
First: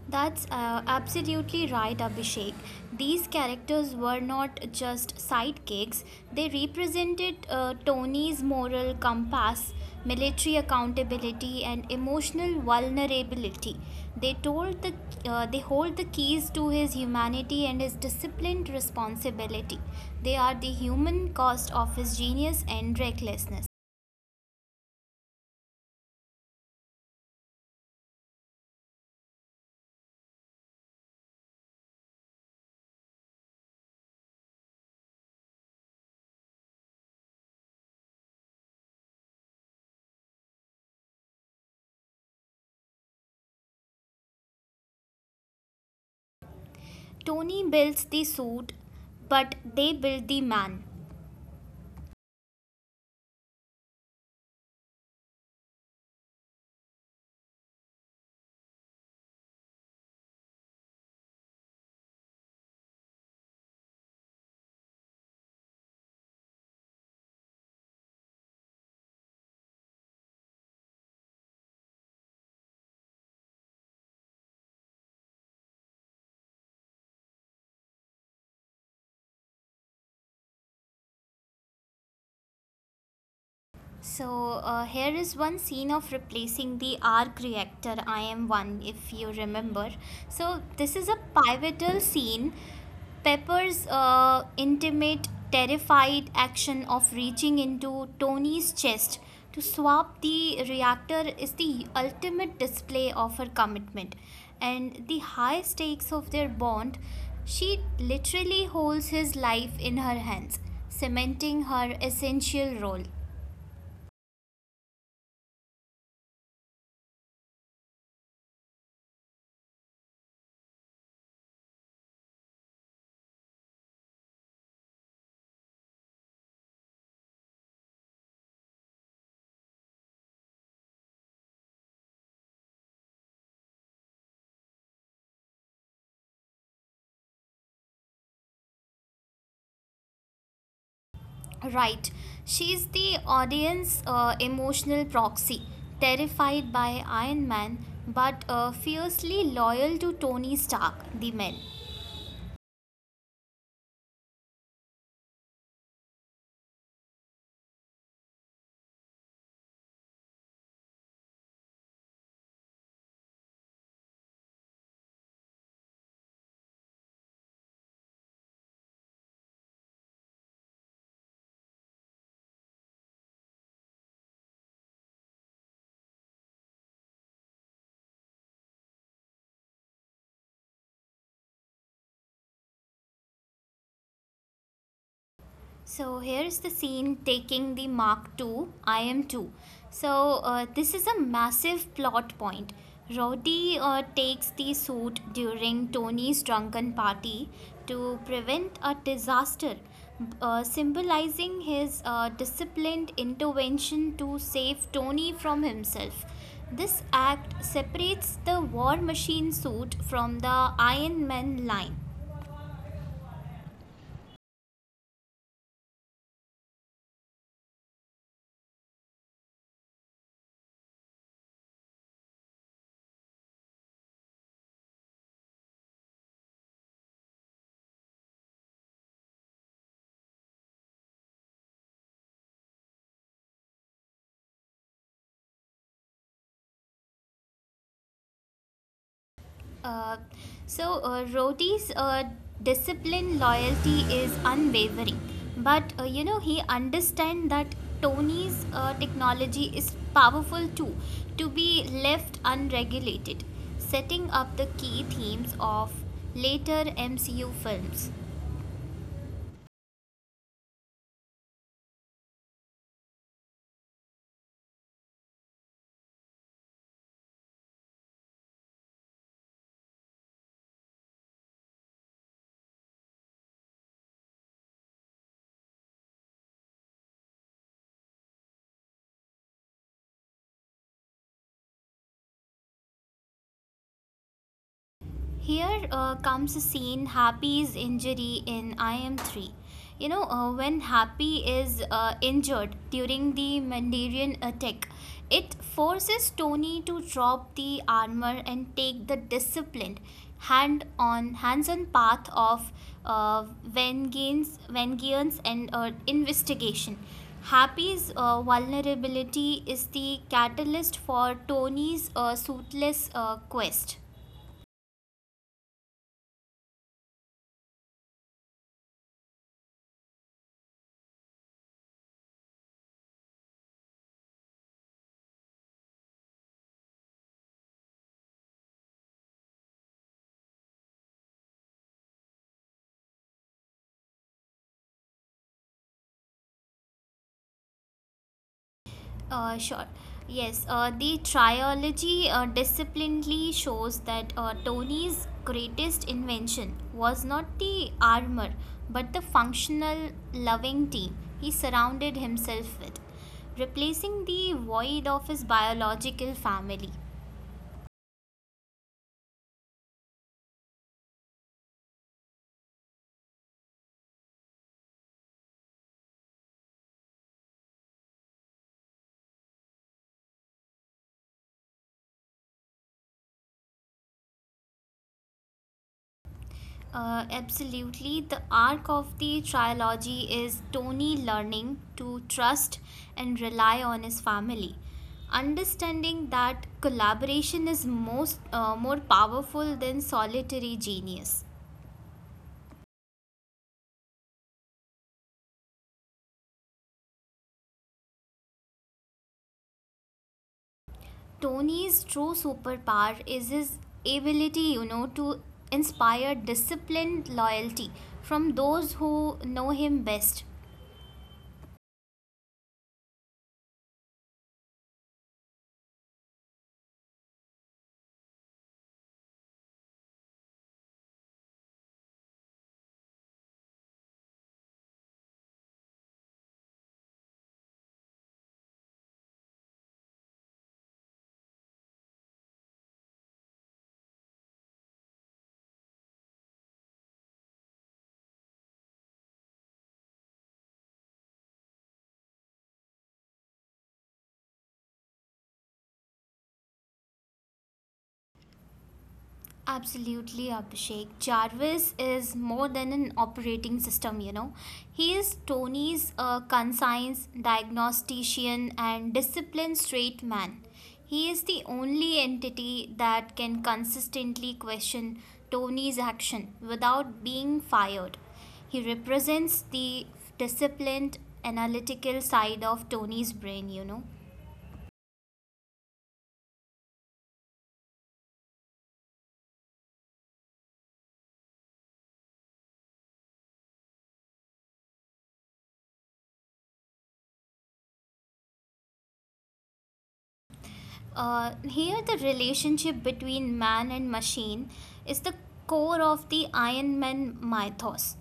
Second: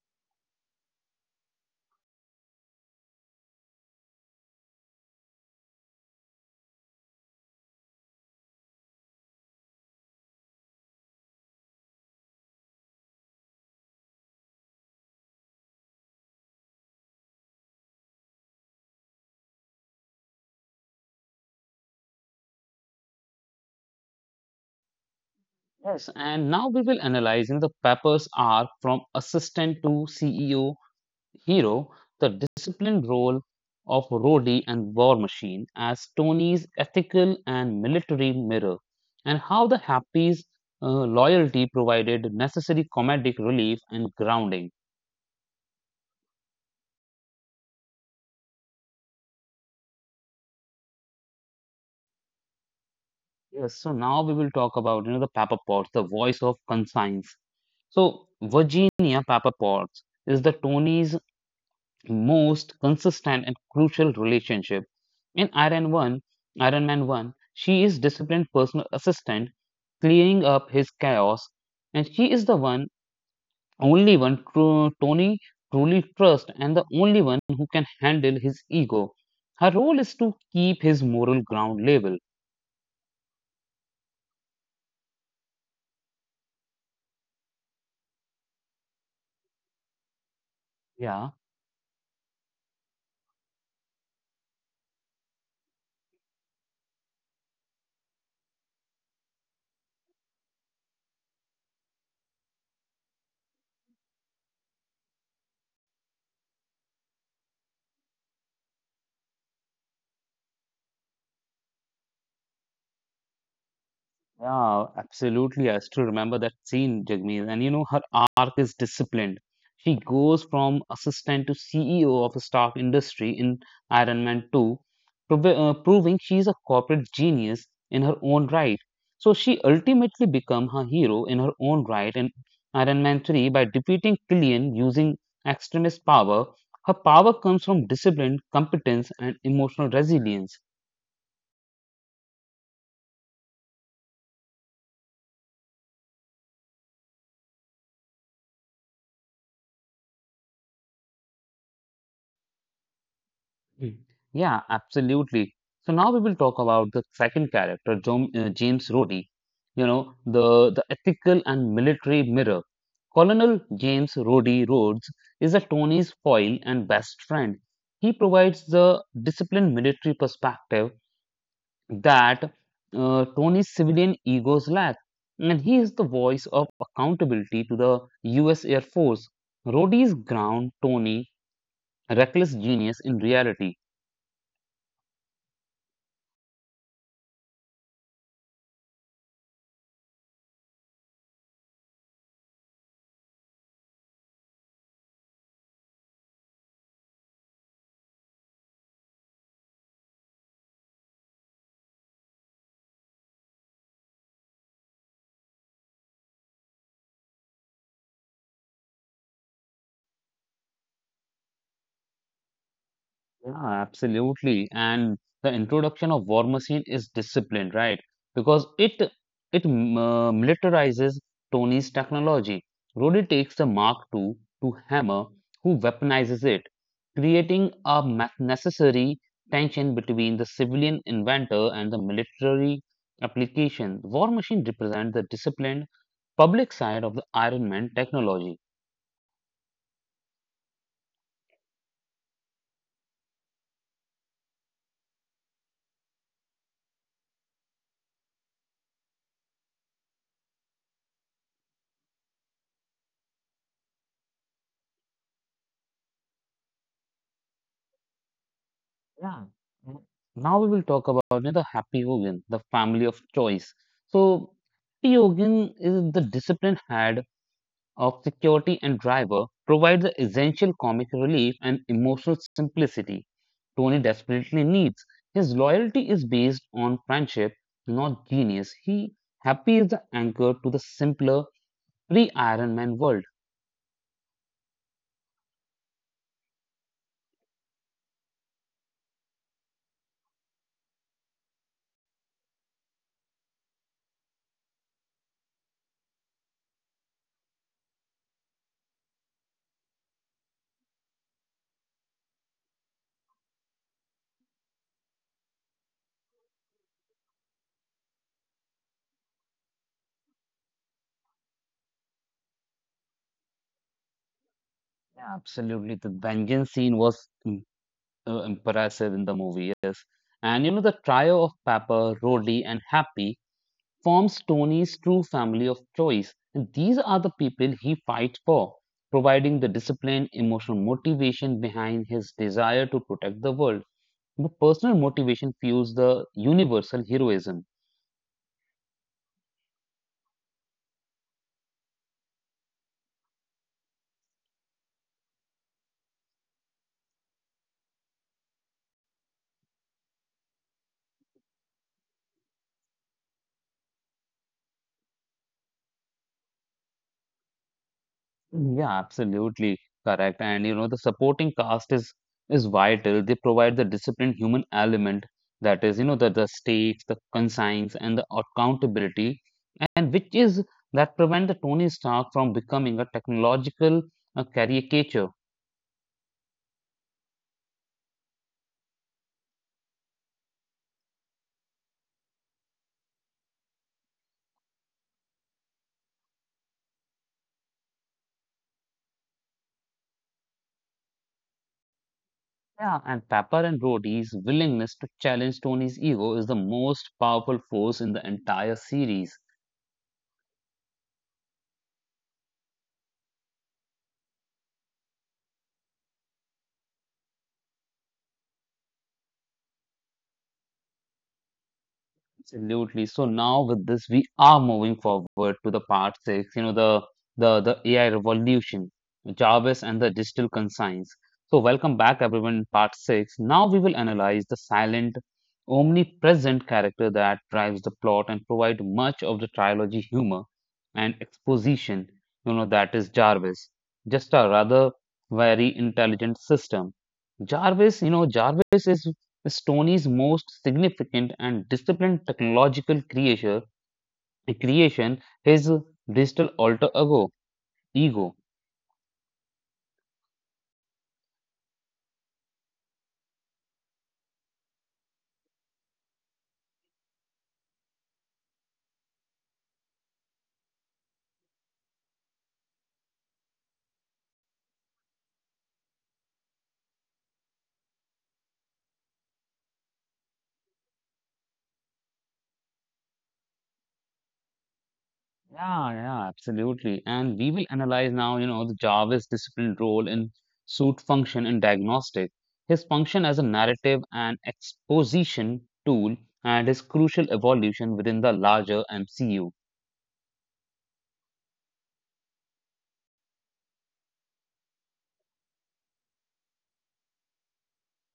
That's absolutely right, Abhishek. These characters were not just sidekicks, they represented Tony's moral compass, military accountability, and emotional vulnerability. They, told the, they hold the keys to his humanity and his disciplined responsibility. They are the human cost of his genius and recklessness. Yes, and now we will analyzing the Peppers arc from assistant to CEO hero, the disciplined role of Rhodey and War Machine as Tony's ethical and military mirror, and how the Happy's loyalty provided necessary comedic relief and grounding. Tony builds the suit, but they build the man. Yes, so now we will talk about you know the Pepper Potts, the voice of conscience. So Virginia Pepper Potts is the Tony's most consistent and crucial relationship. In Iron Man One, she is disciplined personal assistant, clearing up his chaos, and she is only one Tony truly trusts, and the only one who can handle his ego. Her role is to keep his moral ground level. Here is one scene of replacing the arc reactor IM-1 if you remember. So this is a Yeah. pivotal scene. Pepper's intimate, terrified action of reaching into Tony's chest to swap the reactor is the ultimate display of her commitment and the high stakes of their bond. She literally holds his life in her hands, cementing her essential role. Yeah, absolutely. I still remember that scene, Jagmeet. And you know, her arc is disciplined. She goes from assistant to CEO of a Stark Industry in Iron Man 2, proving she's a corporate genius in her own right. So she ultimately become her hero in her own right in Iron Man 3 by defeating Killian using extremist power. Her power comes from discipline, competence, and emotional resilience. Right. She's the audience emotional proxy, terrified by Iron Man but fiercely loyal to Tony Stark, the man. Mm. Yeah, absolutely. So now we will talk about the second character, James Rhodey. You know, the ethical and military mirror. Colonel James Rhodey Rhodes is a Tony's foil and best friend. He provides the disciplined military perspective that Tony's civilian egos lack, and he is the voice of accountability to the U.S. Air Force. Rhodey's ground Tony reckless genius in reality. So here's the scene taking the Mark II, IM2. This is a massive plot point. Roddy takes the suit during Tony's drunken party to prevent a disaster, symbolizing his disciplined intervention to save Tony from himself. This act separates the War Machine suit from the Iron Man line. Yeah, absolutely. And the introduction of war machine is discipline, right? Because it militarizes Tony's technology. Rhodey takes the Mark II to Hammer, who weaponizes it, creating a necessary tension between the civilian inventor and the military application. War machine represents the disciplined public side of the Iron Man technology. Uh, Rhodey's discipline loyalty is unwavering, but you know he understands that Tony's technology is powerful too, to be left unregulated, setting up the key themes of later MCU films. Yeah. Mm. Now we will talk about, you know, the happy Yogan, the family of choice. So, happy Yogan is the disciplined head of security and driver, provides the essential comic relief and emotional simplicity Tony desperately needs. His loyalty is based on friendship, not genius. He happy is the anchor to the simpler pre Iron Man world. Here comes a scene, Happy's injury in IM3. You know, when Happy is injured during the Mandarin attack, it forces Tony to drop the armor and take the disciplined hands on path of vengeance and investigation. Happy's vulnerability is the catalyst for Tony's suitless quest. Yeah, absolutely, the vengeance scene was impressive in the movie, yes. And you know, the trio of Pepper, Rodley, and Happy forms Tony's true family of choice. And these are the people he fights for, providing the discipline, emotional motivation behind his desire to protect the world. The personal motivation fuels the universal heroism. Sure. Yes, the trilogy disciplinedly shows that Tony's greatest invention was not the armor but the functional, loving team he surrounded himself with, replacing the void of his biological family. Yeah, absolutely correct. And you know, the supporting cast is vital. They provide the disciplined human element that is, you know, the stakes, the conscience, and the accountability, and which is that prevent the Tony Stark from becoming a technological caricature. Absolutely. The arc of the trilogy is Tony learning to trust and rely on his family, understanding that collaboration is most more powerful than solitary genius. Yeah, and Pepper and Rhodey's willingness to challenge Tony's ego is the most powerful force in the entire series. Tony's true superpower is his ability, you know, to inspire disciplined loyalty from those who know him best. Absolutely. So now with this, we are moving forward to the part six, you know, the AI revolution, Jarvis and the digital conscience. So welcome back everyone part six. Now we will analyze the silent, omnipresent character that drives the plot and provide much of the trilogy humor and exposition, you know, that is Jarvis. Just a rather very intelligent system. Jarvis, you know, Jarvis is Stoney's most significant and disciplined technological creation is digital alter ego. Ego. Absolutely, Abhishek. Jarvis is more than an operating system, you know. He is Tony's conscience, diagnostician, and disciplined straight man. He is the only entity that can consistently question Tony's action without being fired. He represents the disciplined, analytical side of Tony's brain, you know. Yeah, yeah, absolutely. And we will analyze now, you know, the Jarvis disciplined role in suit function in diagnostic. His function as a narrative and exposition tool and his crucial evolution within the larger MCU. Here, the relationship between man and machine is the core of the Iron Man mythos.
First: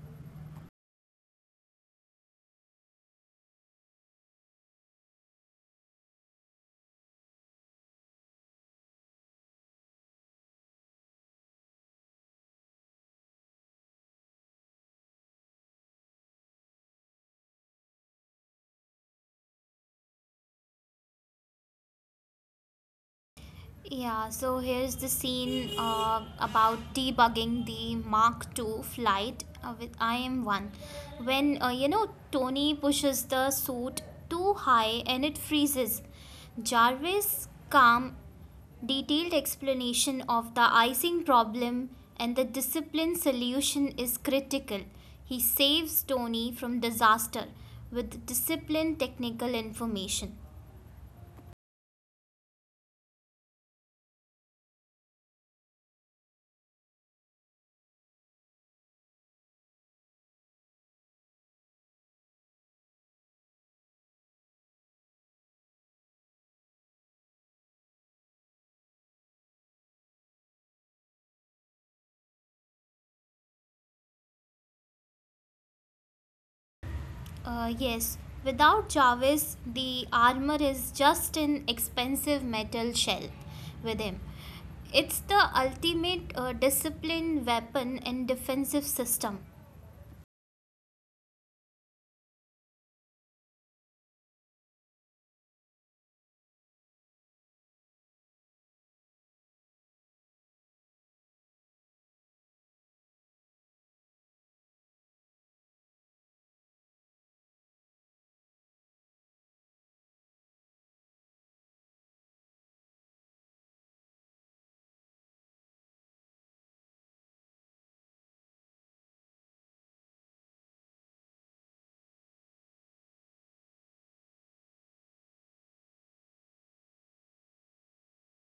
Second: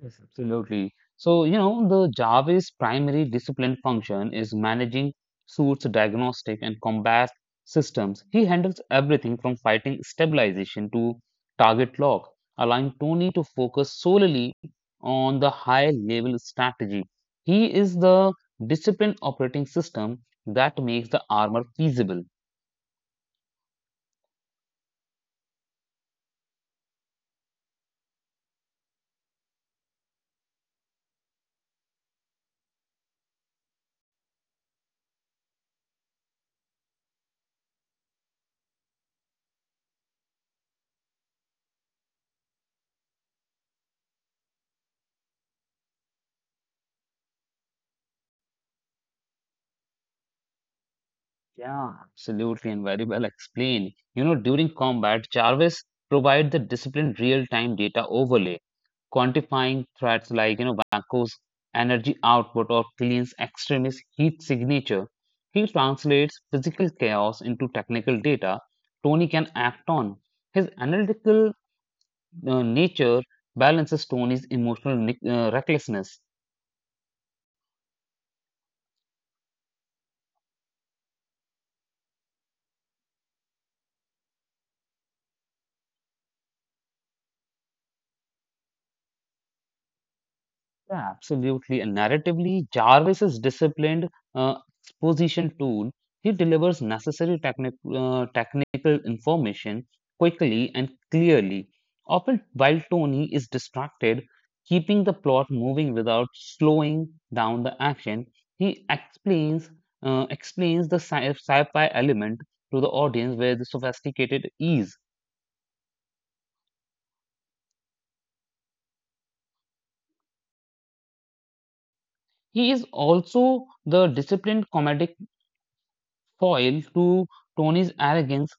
Yes, absolutely. So, you know, the Java's primary discipline function is managing suits, diagnostic, and combat systems. He handles everything from fighting stabilization to target lock, allowing Tony to focus solely on the high level strategy. He is the discipline operating system that makes the armor feasible. Yeah, so here's the scene about debugging the Mark II flight with IM-1. When you know, Tony pushes the suit too high and it freezes. Jarvis' calm, detailed explanation of the icing problem and the discipline solution is critical. He saves Tony from disaster with discipline technical information. Yeah, absolutely, and very well explained. You know, during combat, Jarvis provide the disciplined real-time data overlay, quantifying threats like, you know, Vanco's energy output or Killian's extremist heat signature. He translates physical chaos into technical data Tony can act on. His analytical nature balances Tony's emotional recklessness. Yes, without Jarvis, the armor is just an expensive metal shell. With him, it's the ultimate discipline weapon and defensive system. Yeah, absolutely. And narratively, Jarvis is disciplined uh, exposition tool. He delivers necessary technical information quickly and clearly, often while Tony is distracted, keeping the plot moving without slowing down the action. He explains explains the sci-fi element to the audience with sophisticated ease. He is also the disciplined comedic foil to Tony's arrogance.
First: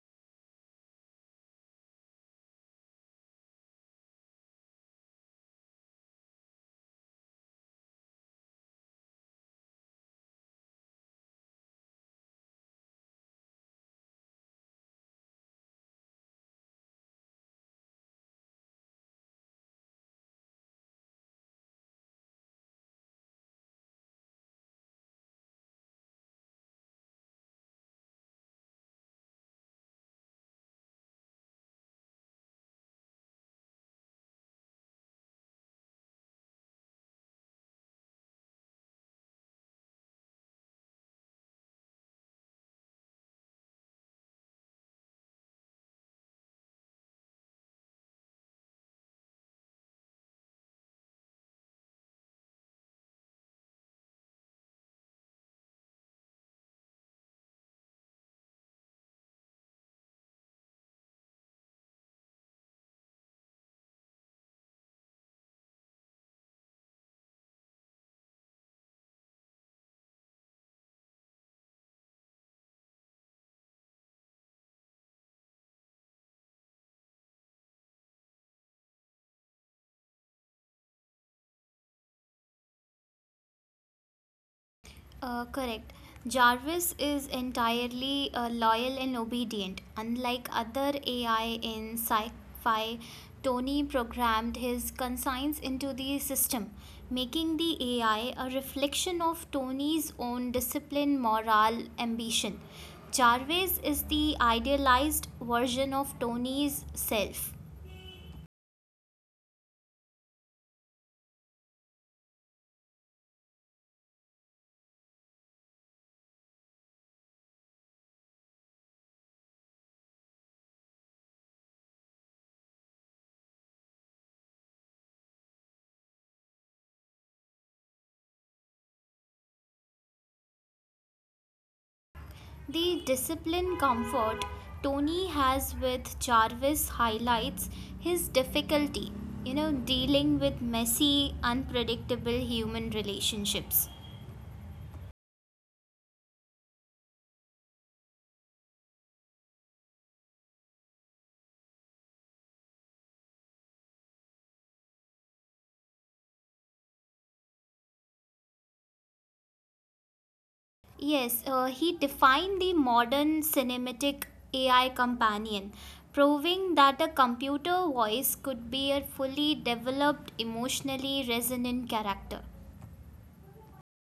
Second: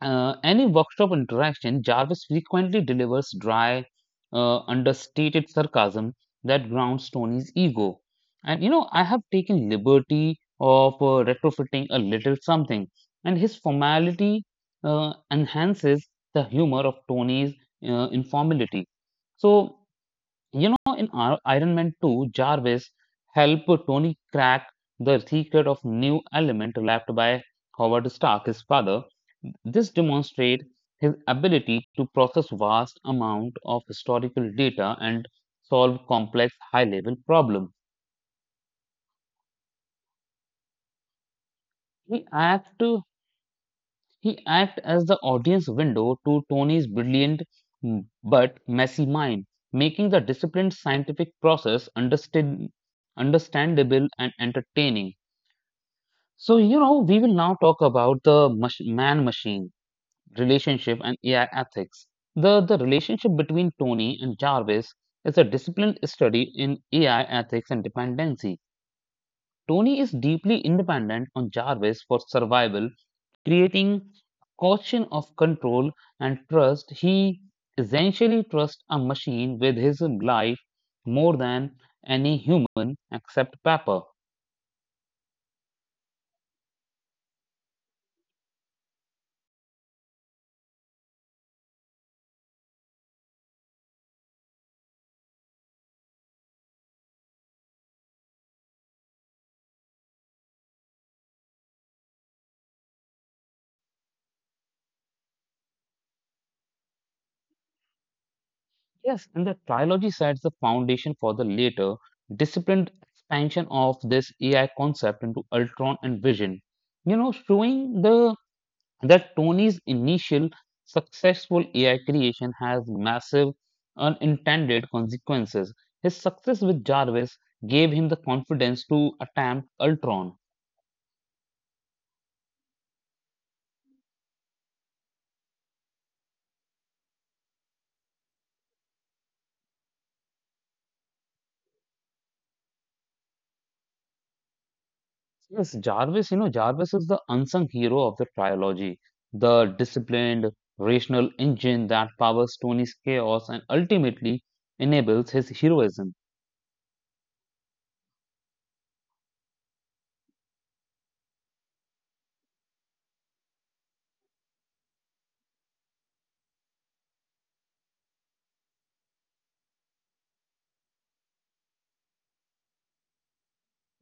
Any workshop interaction, Jarvis frequently delivers dry, understated sarcasm that grounds Tony's ego. And I have taken liberty of retrofitting a little something, and his formality enhances the humor of Tony's informality. So in Iron Man 2, Jarvis helped Tony crack the secret of new element left by Howard Stark, his father. This demonstrates his ability to process vast amount of historical data and solve complex high-level problem. He act to he act as the audience window to Tony's brilliant, but messy mind, making the disciplined scientific process understandable and entertaining. So, we will now talk about the man-machine relationship and AI ethics. The relationship between Tony and Jarvis is a disciplined study in AI ethics and dependency. Tony is deeply independent on Jarvis for survival, creating a caution of control and trust. He essentially trusts a machine with his life more than any human except Pepper. Correct. Jarvis is entirely loyal and obedient. Unlike other AI in sci fi, Tony programmed his conscience into the system, making the AI a reflection of Tony's own discipline, moral, ambition. Jarvis is the idealized version of Tony's self. Yes, and the trilogy sets the foundation for the later disciplined expansion of this AI concept into Ultron and Vision. You know, showing the that Tony's initial successful AI creation has massive unintended consequences. His success with Jarvis gave him the confidence to attempt Ultron. The discipline comfort Tony has with Jarvis highlights his difficulty, you know, dealing with messy, unpredictable human relationships. Yes, Jarvis, Jarvis is the unsung hero of the trilogy, the disciplined, rational engine that powers Tony's chaos and ultimately enables his heroism. Yes, he defined the modern cinematic AI companion, proving that a computer voice could be a fully developed, emotionally resonant character.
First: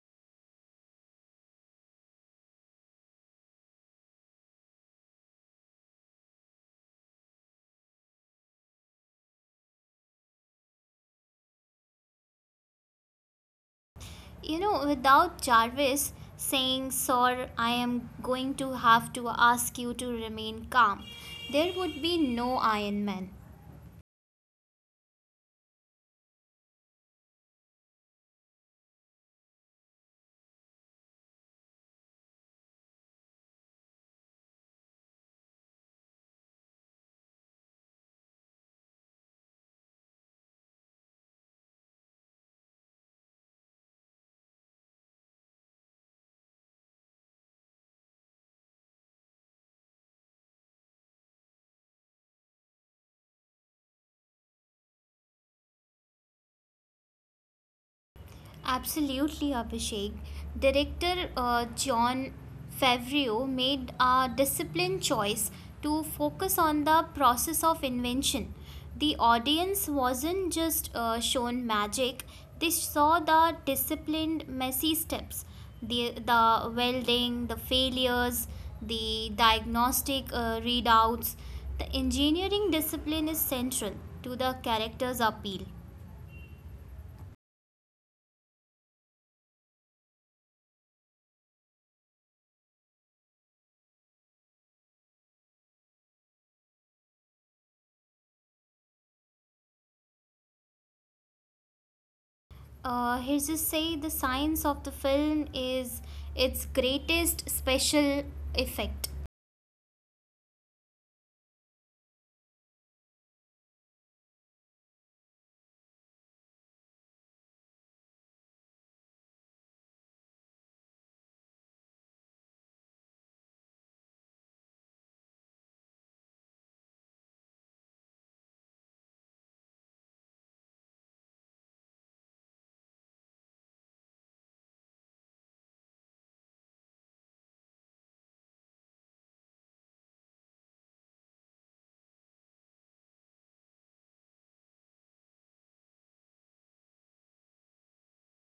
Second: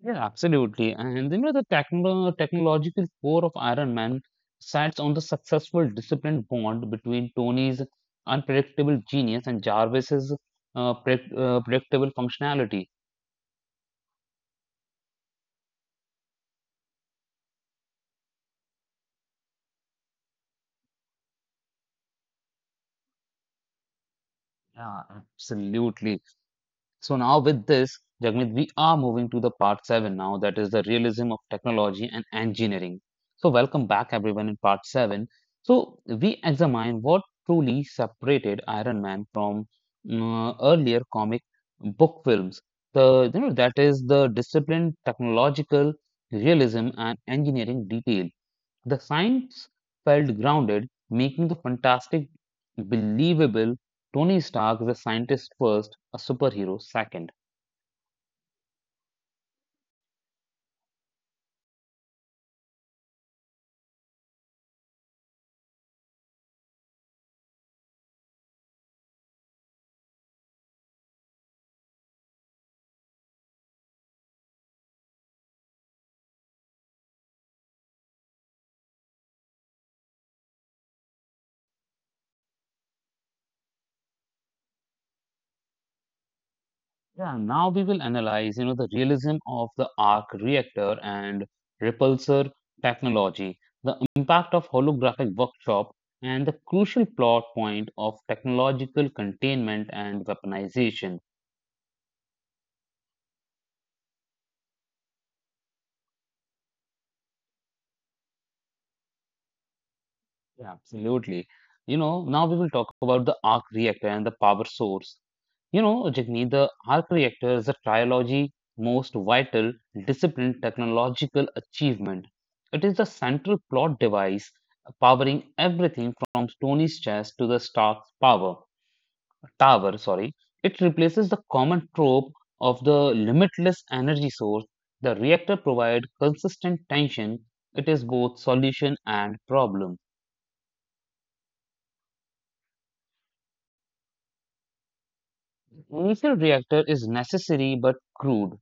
Yeah, absolutely. And the technological core of Iron Man sides on the successful disciplined bond between Tony's unpredictable genius and Jarvis's predictable functionality. You know, without Jarvis saying, "Sir, I am going to have to ask you to remain calm," there would be no Iron Man. Yeah, absolutely. So now with this, Jagmeet, we are moving to the part seven now, that is the realism of technology and engineering. So welcome back everyone in part seven. So we examine what truly separated Iron Man from earlier comic book films. The you know That is the disciplined technological realism and engineering detail. The science felt grounded, making the fantastic believable. Tony Stark is a scientist first, a superhero second. Absolutely, Abhishek. Director John Favreau made a disciplined choice to focus on the process of invention. The audience wasn't just shown magic, they saw the disciplined, messy steps, the welding, the failures, the diagnostic readouts. The engineering discipline is central to the character's appeal. Yeah, now we will analyze, the realism of the arc reactor and repulsor technology, the impact of holographic workshop, and the crucial plot point of technological containment and weaponization. He just say the science of the film is its greatest special effect. Yeah, absolutely. Now we will talk about the arc reactor and the power source. Jagmeet, the arc reactor is a trilogy most vital discipline technological achievement. It is the central plot device powering everything from Tony's chest to the Stark's power tower. Sorry, it replaces the common trope of the limitless energy source. The reactor provides consistent tension. It is both solution and problem. Initial reactor is necessary but crude.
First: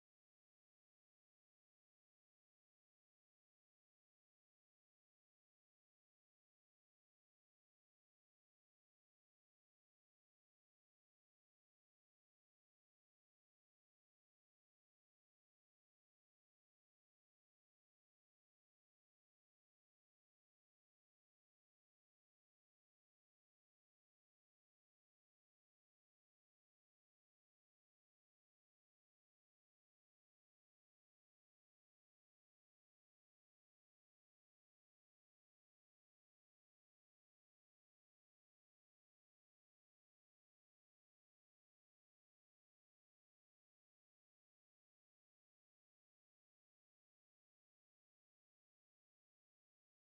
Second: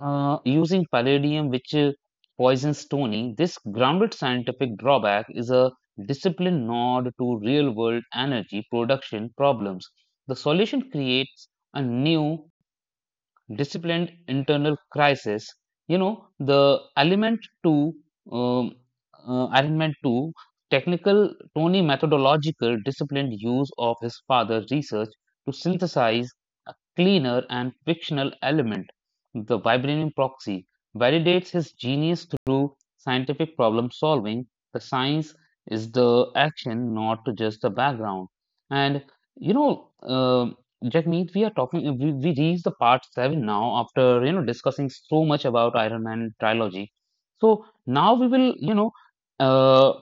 Using palladium, which poisons Tony, this grounded scientific drawback is a disciplined nod to real world energy production problems. The solution creates a new disciplined internal crisis. The element to um, element to technical Tony methodological disciplined use of his father's research to synthesize a cleaner and fictional element, the vibranium proxy, validates his genius through scientific problem solving. The science is the action, not just the background. And you know. um that means we are talking. We reach the part seven now after discussing so much about Iron Man trilogy. So now we will uh,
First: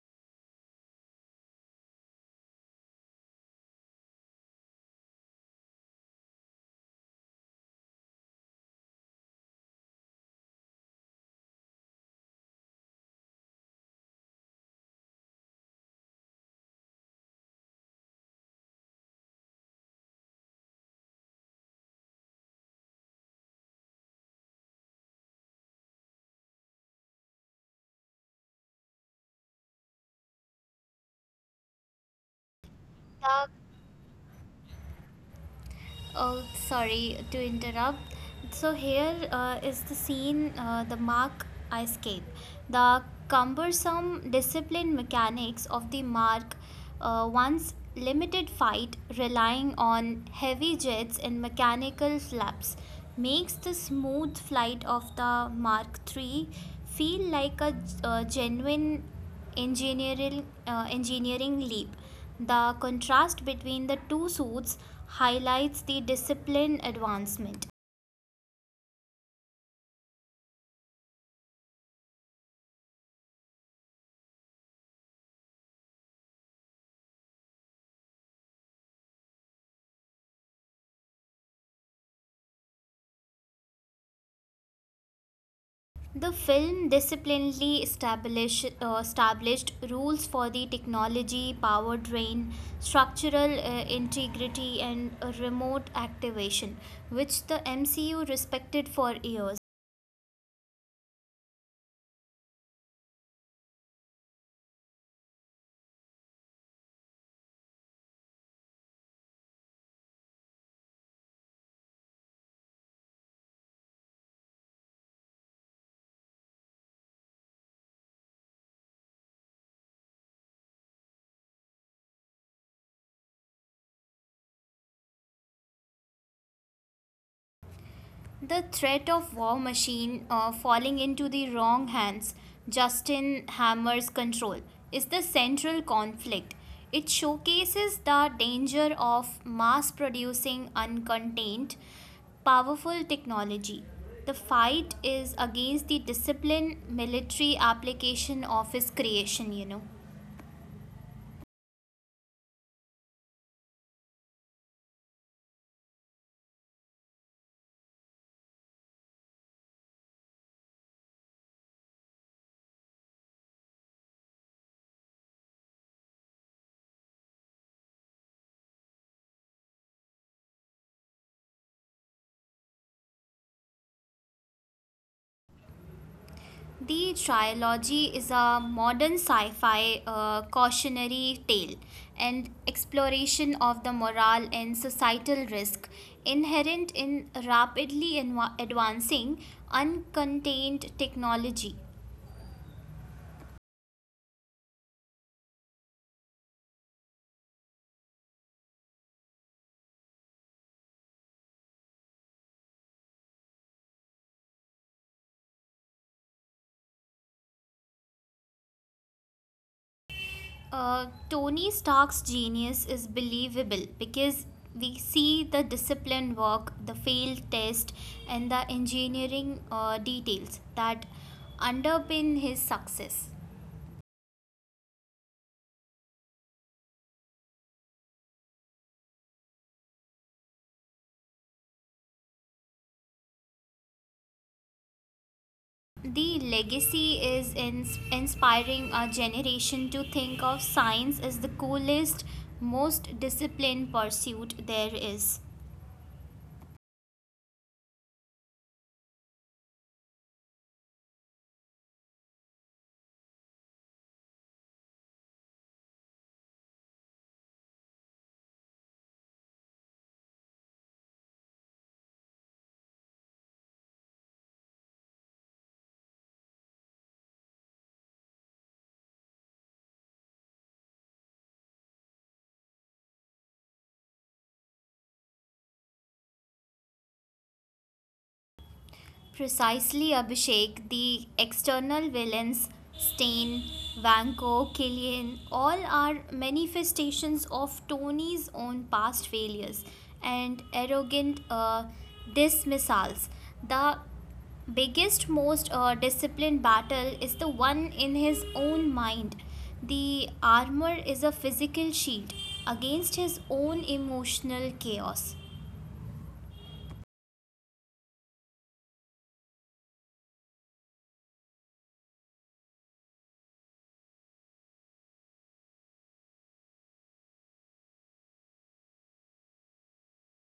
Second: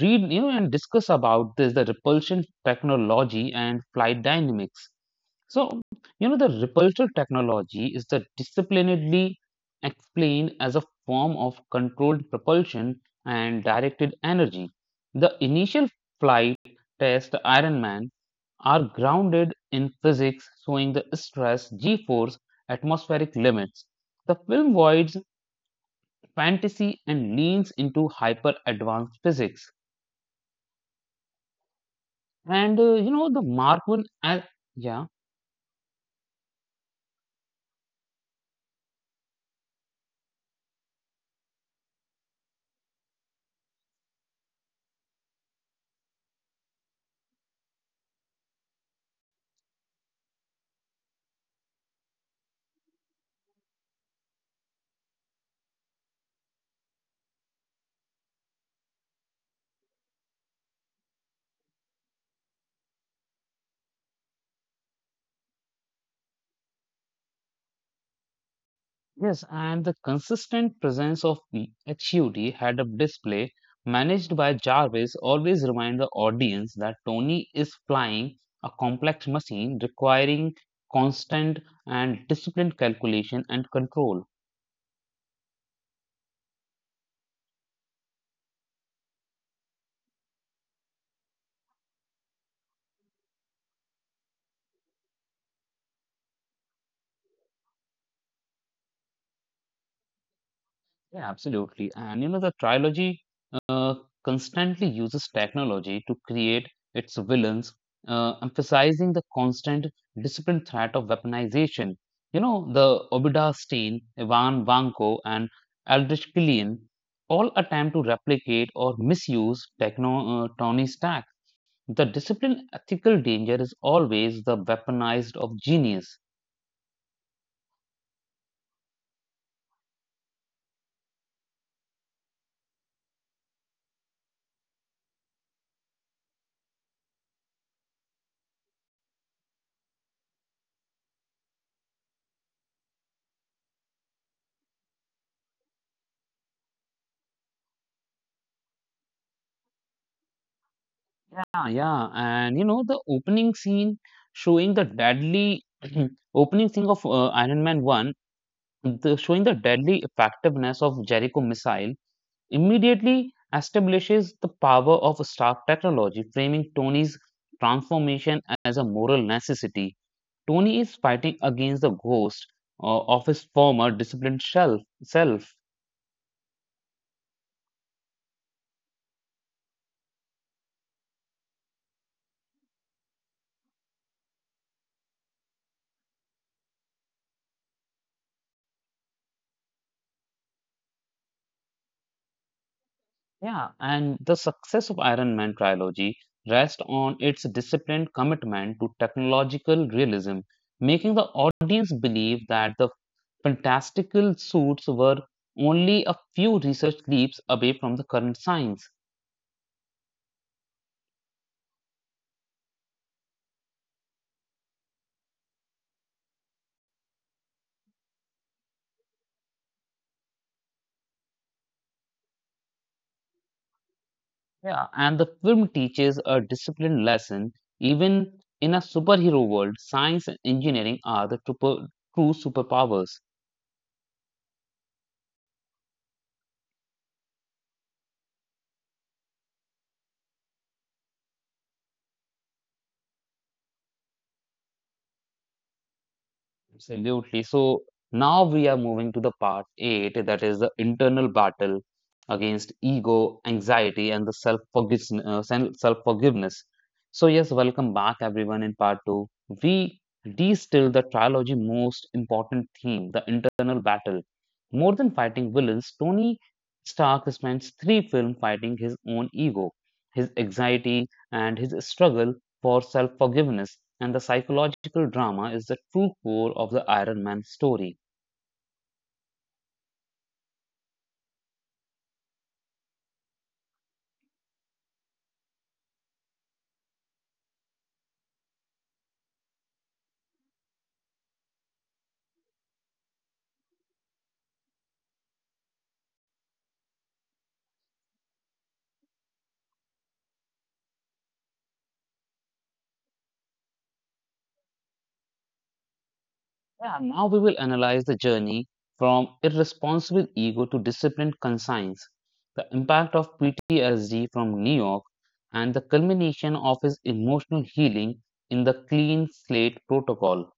read and discuss about this the repulsion technology and flight dynamics. So the repulsion technology is the disciplinedly explained as a form of controlled propulsion and directed energy. The initial flight test Iron Man are grounded in physics, showing the stress, g force, atmospheric limits. The film voids fantasy and leans into hyper advanced physics. And the The Mark 1, and yeah, Oh, sorry to interrupt. So here is the scene, the Mark escape. The cumbersome discipline mechanics of the Mark once limited fight, relying on heavy jets and mechanical flaps, makes the smooth flight of the Mark Three feel like a genuine engineering leap. The contrast between the two suits highlights the discipline advancement. yes, and the consistent presence of HUD head up display managed by Jarvis always remind the audience that Tony is flying a complex machine requiring constant and disciplined calculation and control. The film disciplinedly established rules for the technology, powertrain, structural integrity, and remote activation, which the MCU respected for years. Yeah, absolutely. And the trilogy uh, constantly uses technology to create its villains, emphasizing the constant disciplined threat of weaponization. The Obadiah Stane, Ivan Vanko, and Aldrich Killian all attempt to replicate or misuse Tony Stark. The disciplined ethical danger is always the weaponized of genius. The threat of War Machine falling into the wrong hands, Justin Hammer's control, is the central conflict. It showcases the danger of mass producing uncontained, powerful technology. The fight is against the disciplined military application of his creation, you know. Yeah, yeah, and the opening scene showing the deadly opening scene of Iron Man One, showing the deadly effectiveness of Jericho missile, immediately establishes the power of Stark technology, framing Tony's transformation as a moral necessity. Tony is fighting against the ghost of his former disciplined self. The trilogy is a modern sci fi cautionary tale and exploration of the moral and societal risk inherent in rapidly advancing uncontained technology. Yeah, and the success of Iron Man trilogy rests on its disciplined commitment to technological realism, making the audience believe that the fantastical suits were only a few research leaps away from the current science. Tony Stark's genius is believable because we see the disciplined work, the failed test, and the engineering details that underpin his success. Yeah, and the film teaches a disciplined lesson. Even in a superhero world, science and engineering are the true superpowers. The legacy is in inspiring a generation to think of science as the coolest, most disciplined pursuit there is. Absolutely. So now we are moving to the part eight, that is the internal battle against ego, anxiety, and the self forgiveness. Self forgiveness. So yes, welcome back everyone. In part two, we distill the trilogy most important theme, the internal battle. More than fighting villains, Tony Stark spends three films fighting his own ego, his anxiety, and his struggle for self forgiveness, and the psychological drama is the true core of the Iron Man story. Precisely, Abhishek. The external villains, Stain, Vanko, Killian, all are manifestations of Tony's own past failures and arrogant dismissals. The biggest, most disciplined battle is the one in his own mind. The armor is a physical shield against his own emotional chaos. Yeah, now we will analyze the journey from irresponsible ego to disciplined conscience, the impact of PTSD from New York, and the culmination of his emotional healing in the Clean Slate Protocol.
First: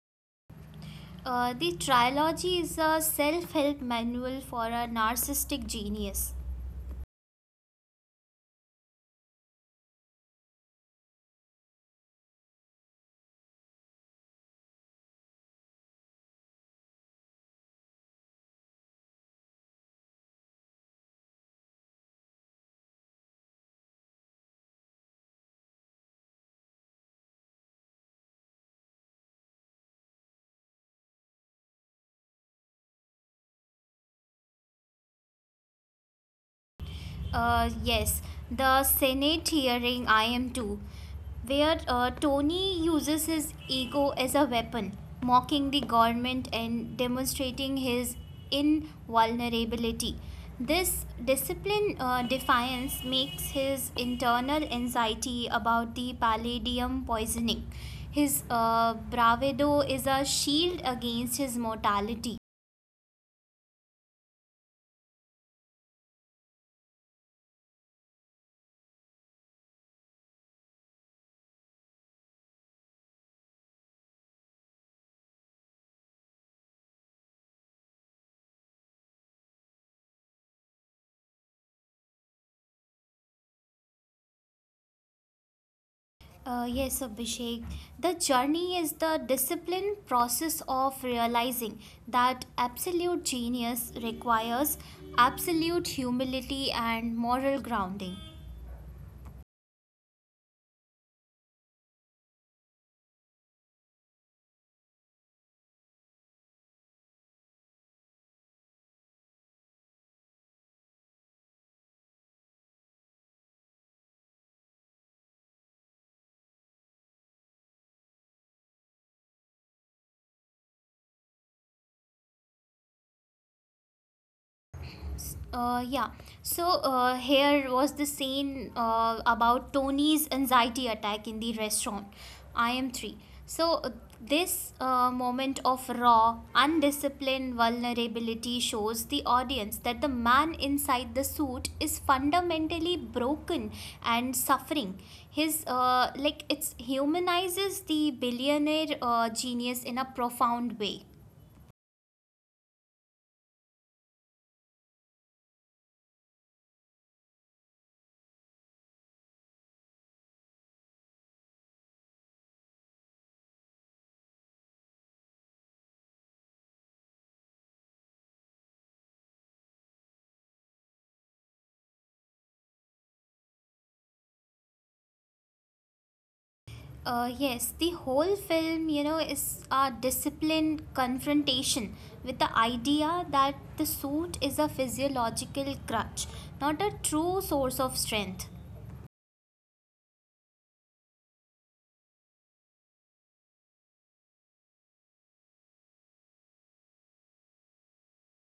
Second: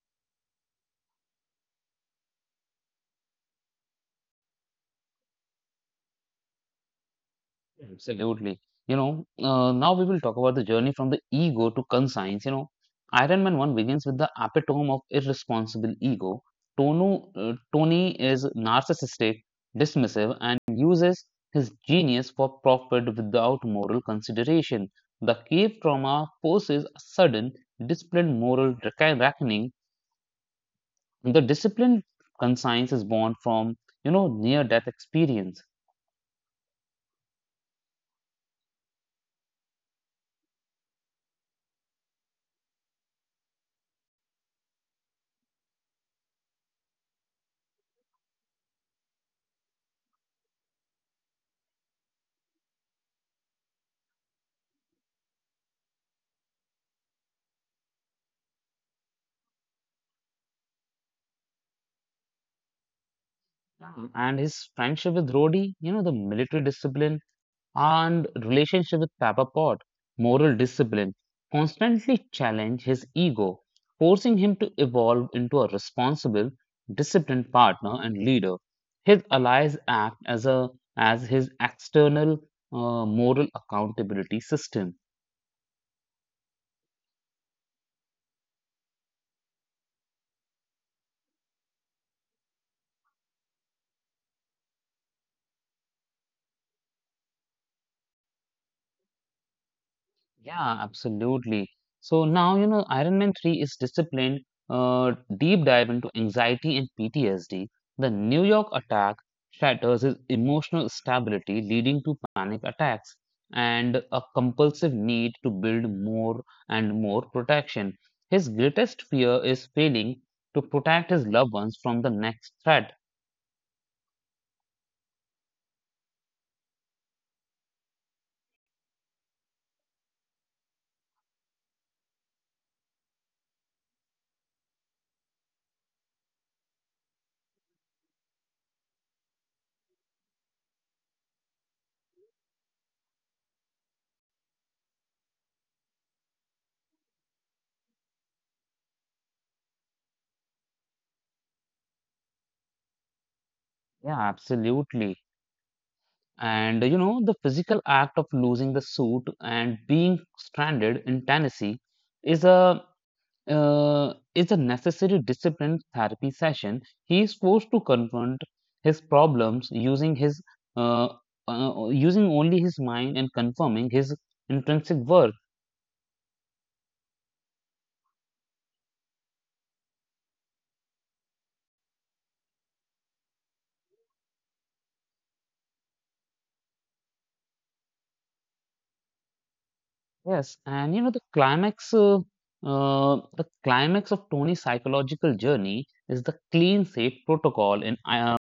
The trilogy is a self help manual for a narcissistic genius. Absolutely. Now we will talk about the journey from the ego to conscience. Iron Man 1 begins with the epitome of irresponsible ego. Tony is narcissistic, dismissive, and uses his genius for profit without moral consideration. The cave trauma forces a sudden, disciplined moral reckoning. The disciplined conscience is born from, near-death experience. Yes, the Senate hearing I am too, where Tony uses his ego as a weapon, mocking the government and demonstrating his invulnerability. This discipline defiance makes his internal anxiety about the palladium poisoning. His bravado is a shield against his mortality. Mm, and his friendship with Rhodey, the military discipline and relationship with Pepper Pot, moral discipline, constantly challenge his ego, forcing him to evolve into a responsible, disciplined partner and leader. His allies act as a as his external moral accountability system. Yes, Abhishek. The journey is the disciplined process of realizing that absolute genius requires absolute humility and moral grounding. Yeah, absolutely. So now, Iron Man 3 is disciplined uh, deep dive into anxiety and PTSD. The New York attack shatters his emotional stability, leading to panic attacks and a compulsive need to build more and more protection. His greatest fear is failing to protect his loved ones from the next threat. Yeah. So here was the scene about Tony's anxiety attack in the restaurant. I am three. So this moment of raw, undisciplined vulnerability shows the audience that the man inside the suit is fundamentally broken and suffering. His like it's humanizes the billionaire genius in a profound way. Yeah, absolutely. And the physical act of losing the suit and being stranded in Tennessee is a is a necessary discipline therapy session. He is forced to confront his problems using his uh, using only his mind and confirming his intrinsic worth. Yes, the whole film, you know, is a disciplined confrontation with the idea that the suit is a physiological crutch, not a true source of strength. Yes, and the the climax of Tony's psychological journey is the clean safe protocol in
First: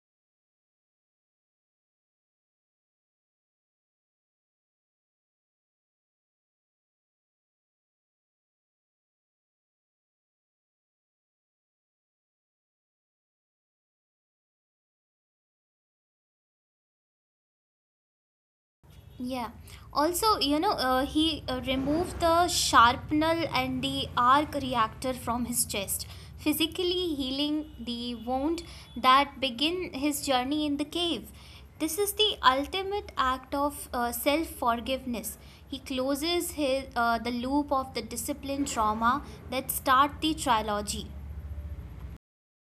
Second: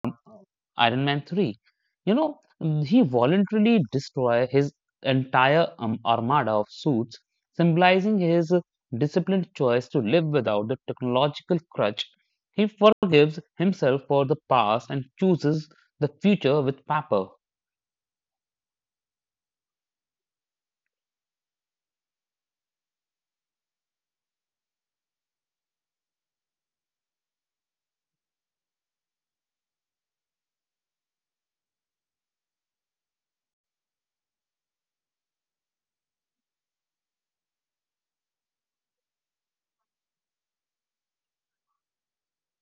Iron Man three. He voluntarily destroy his entire armada of suits, symbolizing his disciplined choice to live without the technological crutch. He forgives himself for the past and chooses the future with paper. Yeah. Also, you know, he removed the sharpnel and the arc reactor from his chest, physically healing the wound that began his journey in the cave. This is the ultimate act of self forgiveness. He closes the loop of the discipline trauma that start the trilogy.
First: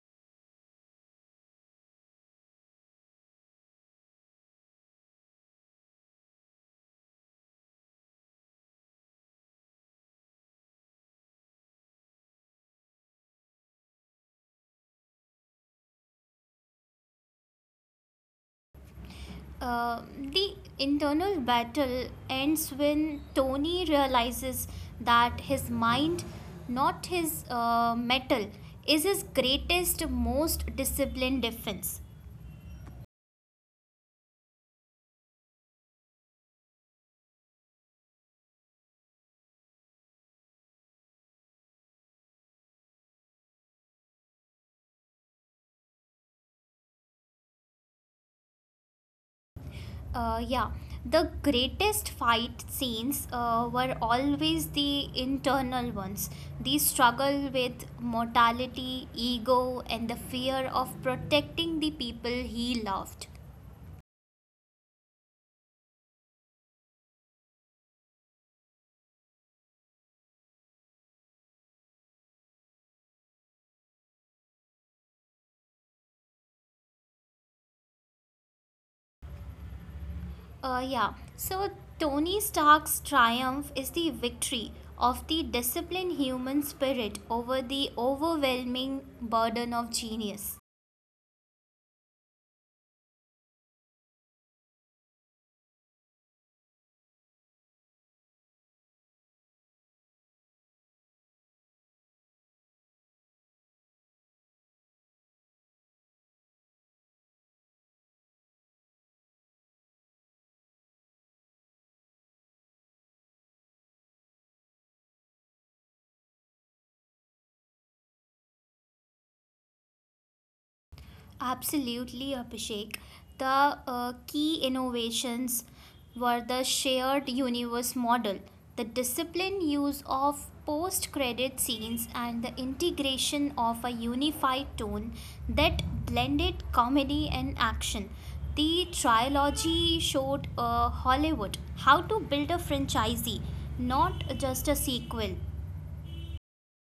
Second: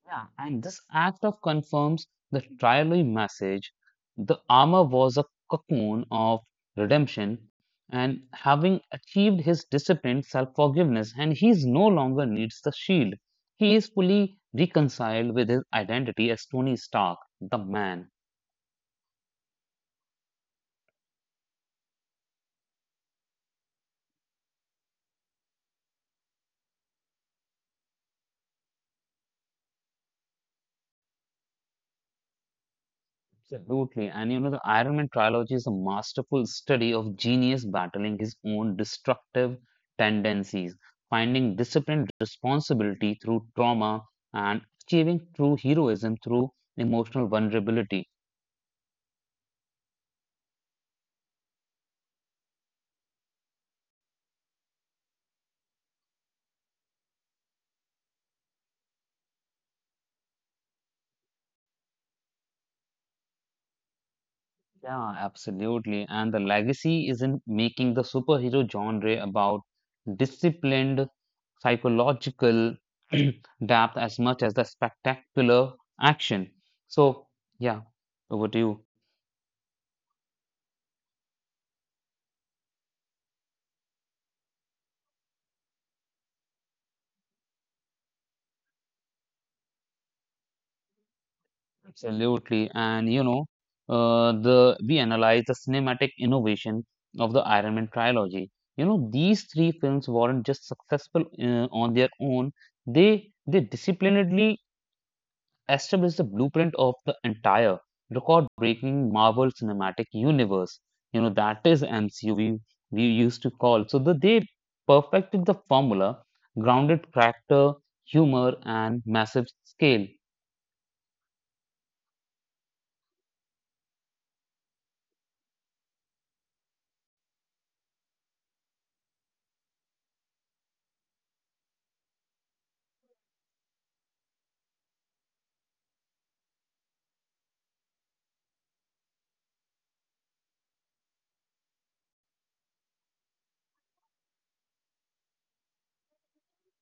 Yeah, and this act of confirms the trial message. The armor was a cocoon of redemption, and having achieved his disciplined self forgiveness, and he is no longer needs the shield. He is fully reconciled with his identity as Tony Stark, the man. Uh, the internal battle ends when Tony realizes that his mind, not his metal, is his greatest, most disciplined defense. Absolutely. And the Iron Man trilogy is a masterful study of genius battling his own destructive tendencies, finding disciplined responsibility through trauma, and achieving true heroism through emotional vulnerability. Yeah, the greatest fight scenes were always the internal ones. The struggle with mortality, ego, and the fear of protecting the people he loved. Yeah, absolutely. And the legacy is in making the superhero genre about disciplined psychological depth as much as the spectacular action. So, yeah, over to you. Yeah. So Tony Stark's triumph is the victory of the disciplined human spirit over the overwhelming burden of genius. Absolutely. And you know, the we analyze the cinematic innovation of the Iron Man trilogy. These three films weren't just successful on their own. They disciplinedly established the blueprint of the entire record-breaking Marvel Cinematic Universe. That is MCU we used to call. So they perfected the formula, grounded character, humor, and massive scale. Absolutely, Abhishek. The key innovations were the shared universe model, the disciplined use of post credit scenes, and the integration of a unified tone that blended comedy and action. The trilogy showed Hollywood how to build a franchisee, not just a sequel.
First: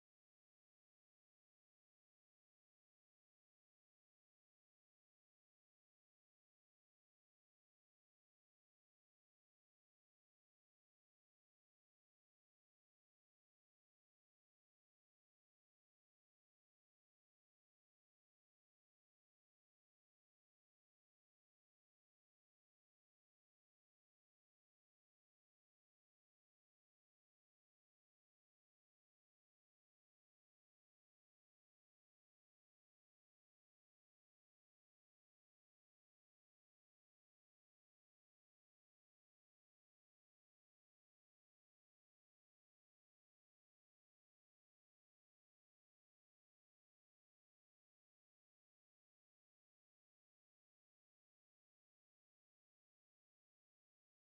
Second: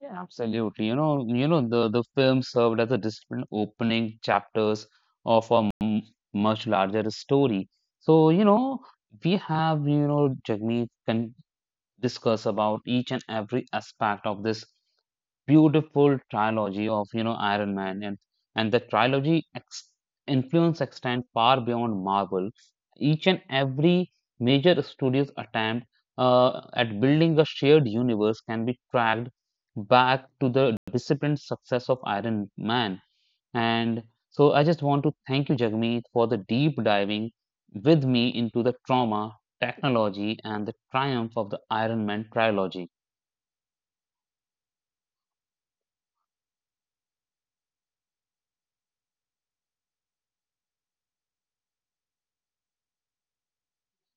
Yeah, absolutely. The film served as a disciplined opening chapters of much larger story. So, we have, Jagmeet can discuss about each and every aspect of this beautiful trilogy of Iron Man, and and the trilogy ex- influence extend far beyond Marvel. Each and every major studio's attempt at building a shared universe can be tracked back to the disciplined success of Iron Man. And so I just want to thank you, Jagmeet, for the deep diving with me into the trauma, technology, and the triumph of the Iron Man trilogy.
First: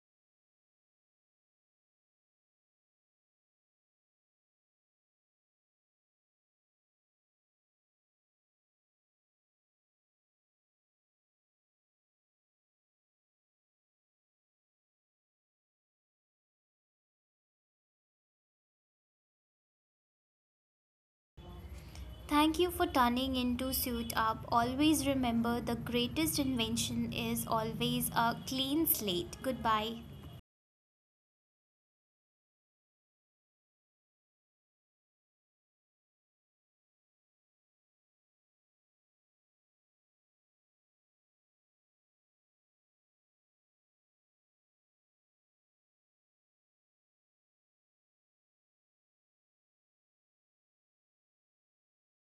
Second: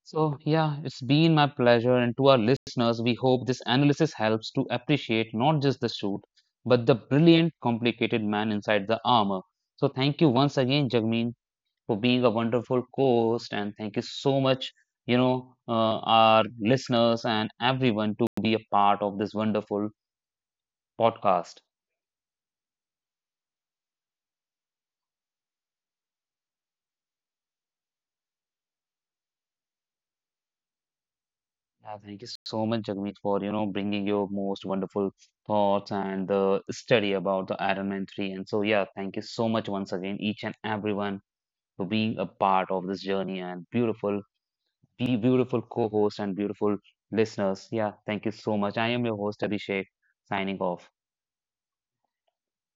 So, yeah, it's been my pleasure. And to our listeners, we hope this analysis helps to appreciate not just the suit, but the brilliant, complicated man inside the armor. So, thank you once again, Jagmeen, for being a wonderful co host. And thank you so much, you know, uh, our listeners and everyone to be a part of this wonderful podcast. Thank you for turning into suit up. Always remember, the greatest invention is always a clean slate. Goodbye. Yeah, thank you so much, Jagmeet, for bringing your most wonderful thoughts and the study about the Iron Man 3. And so, yeah, thank you so much once again, each and everyone, for being a part of this journey and beautiful, be beautiful co-host and beautiful listeners. Yeah, thank you so much. I am your host, Abhishek, signing off.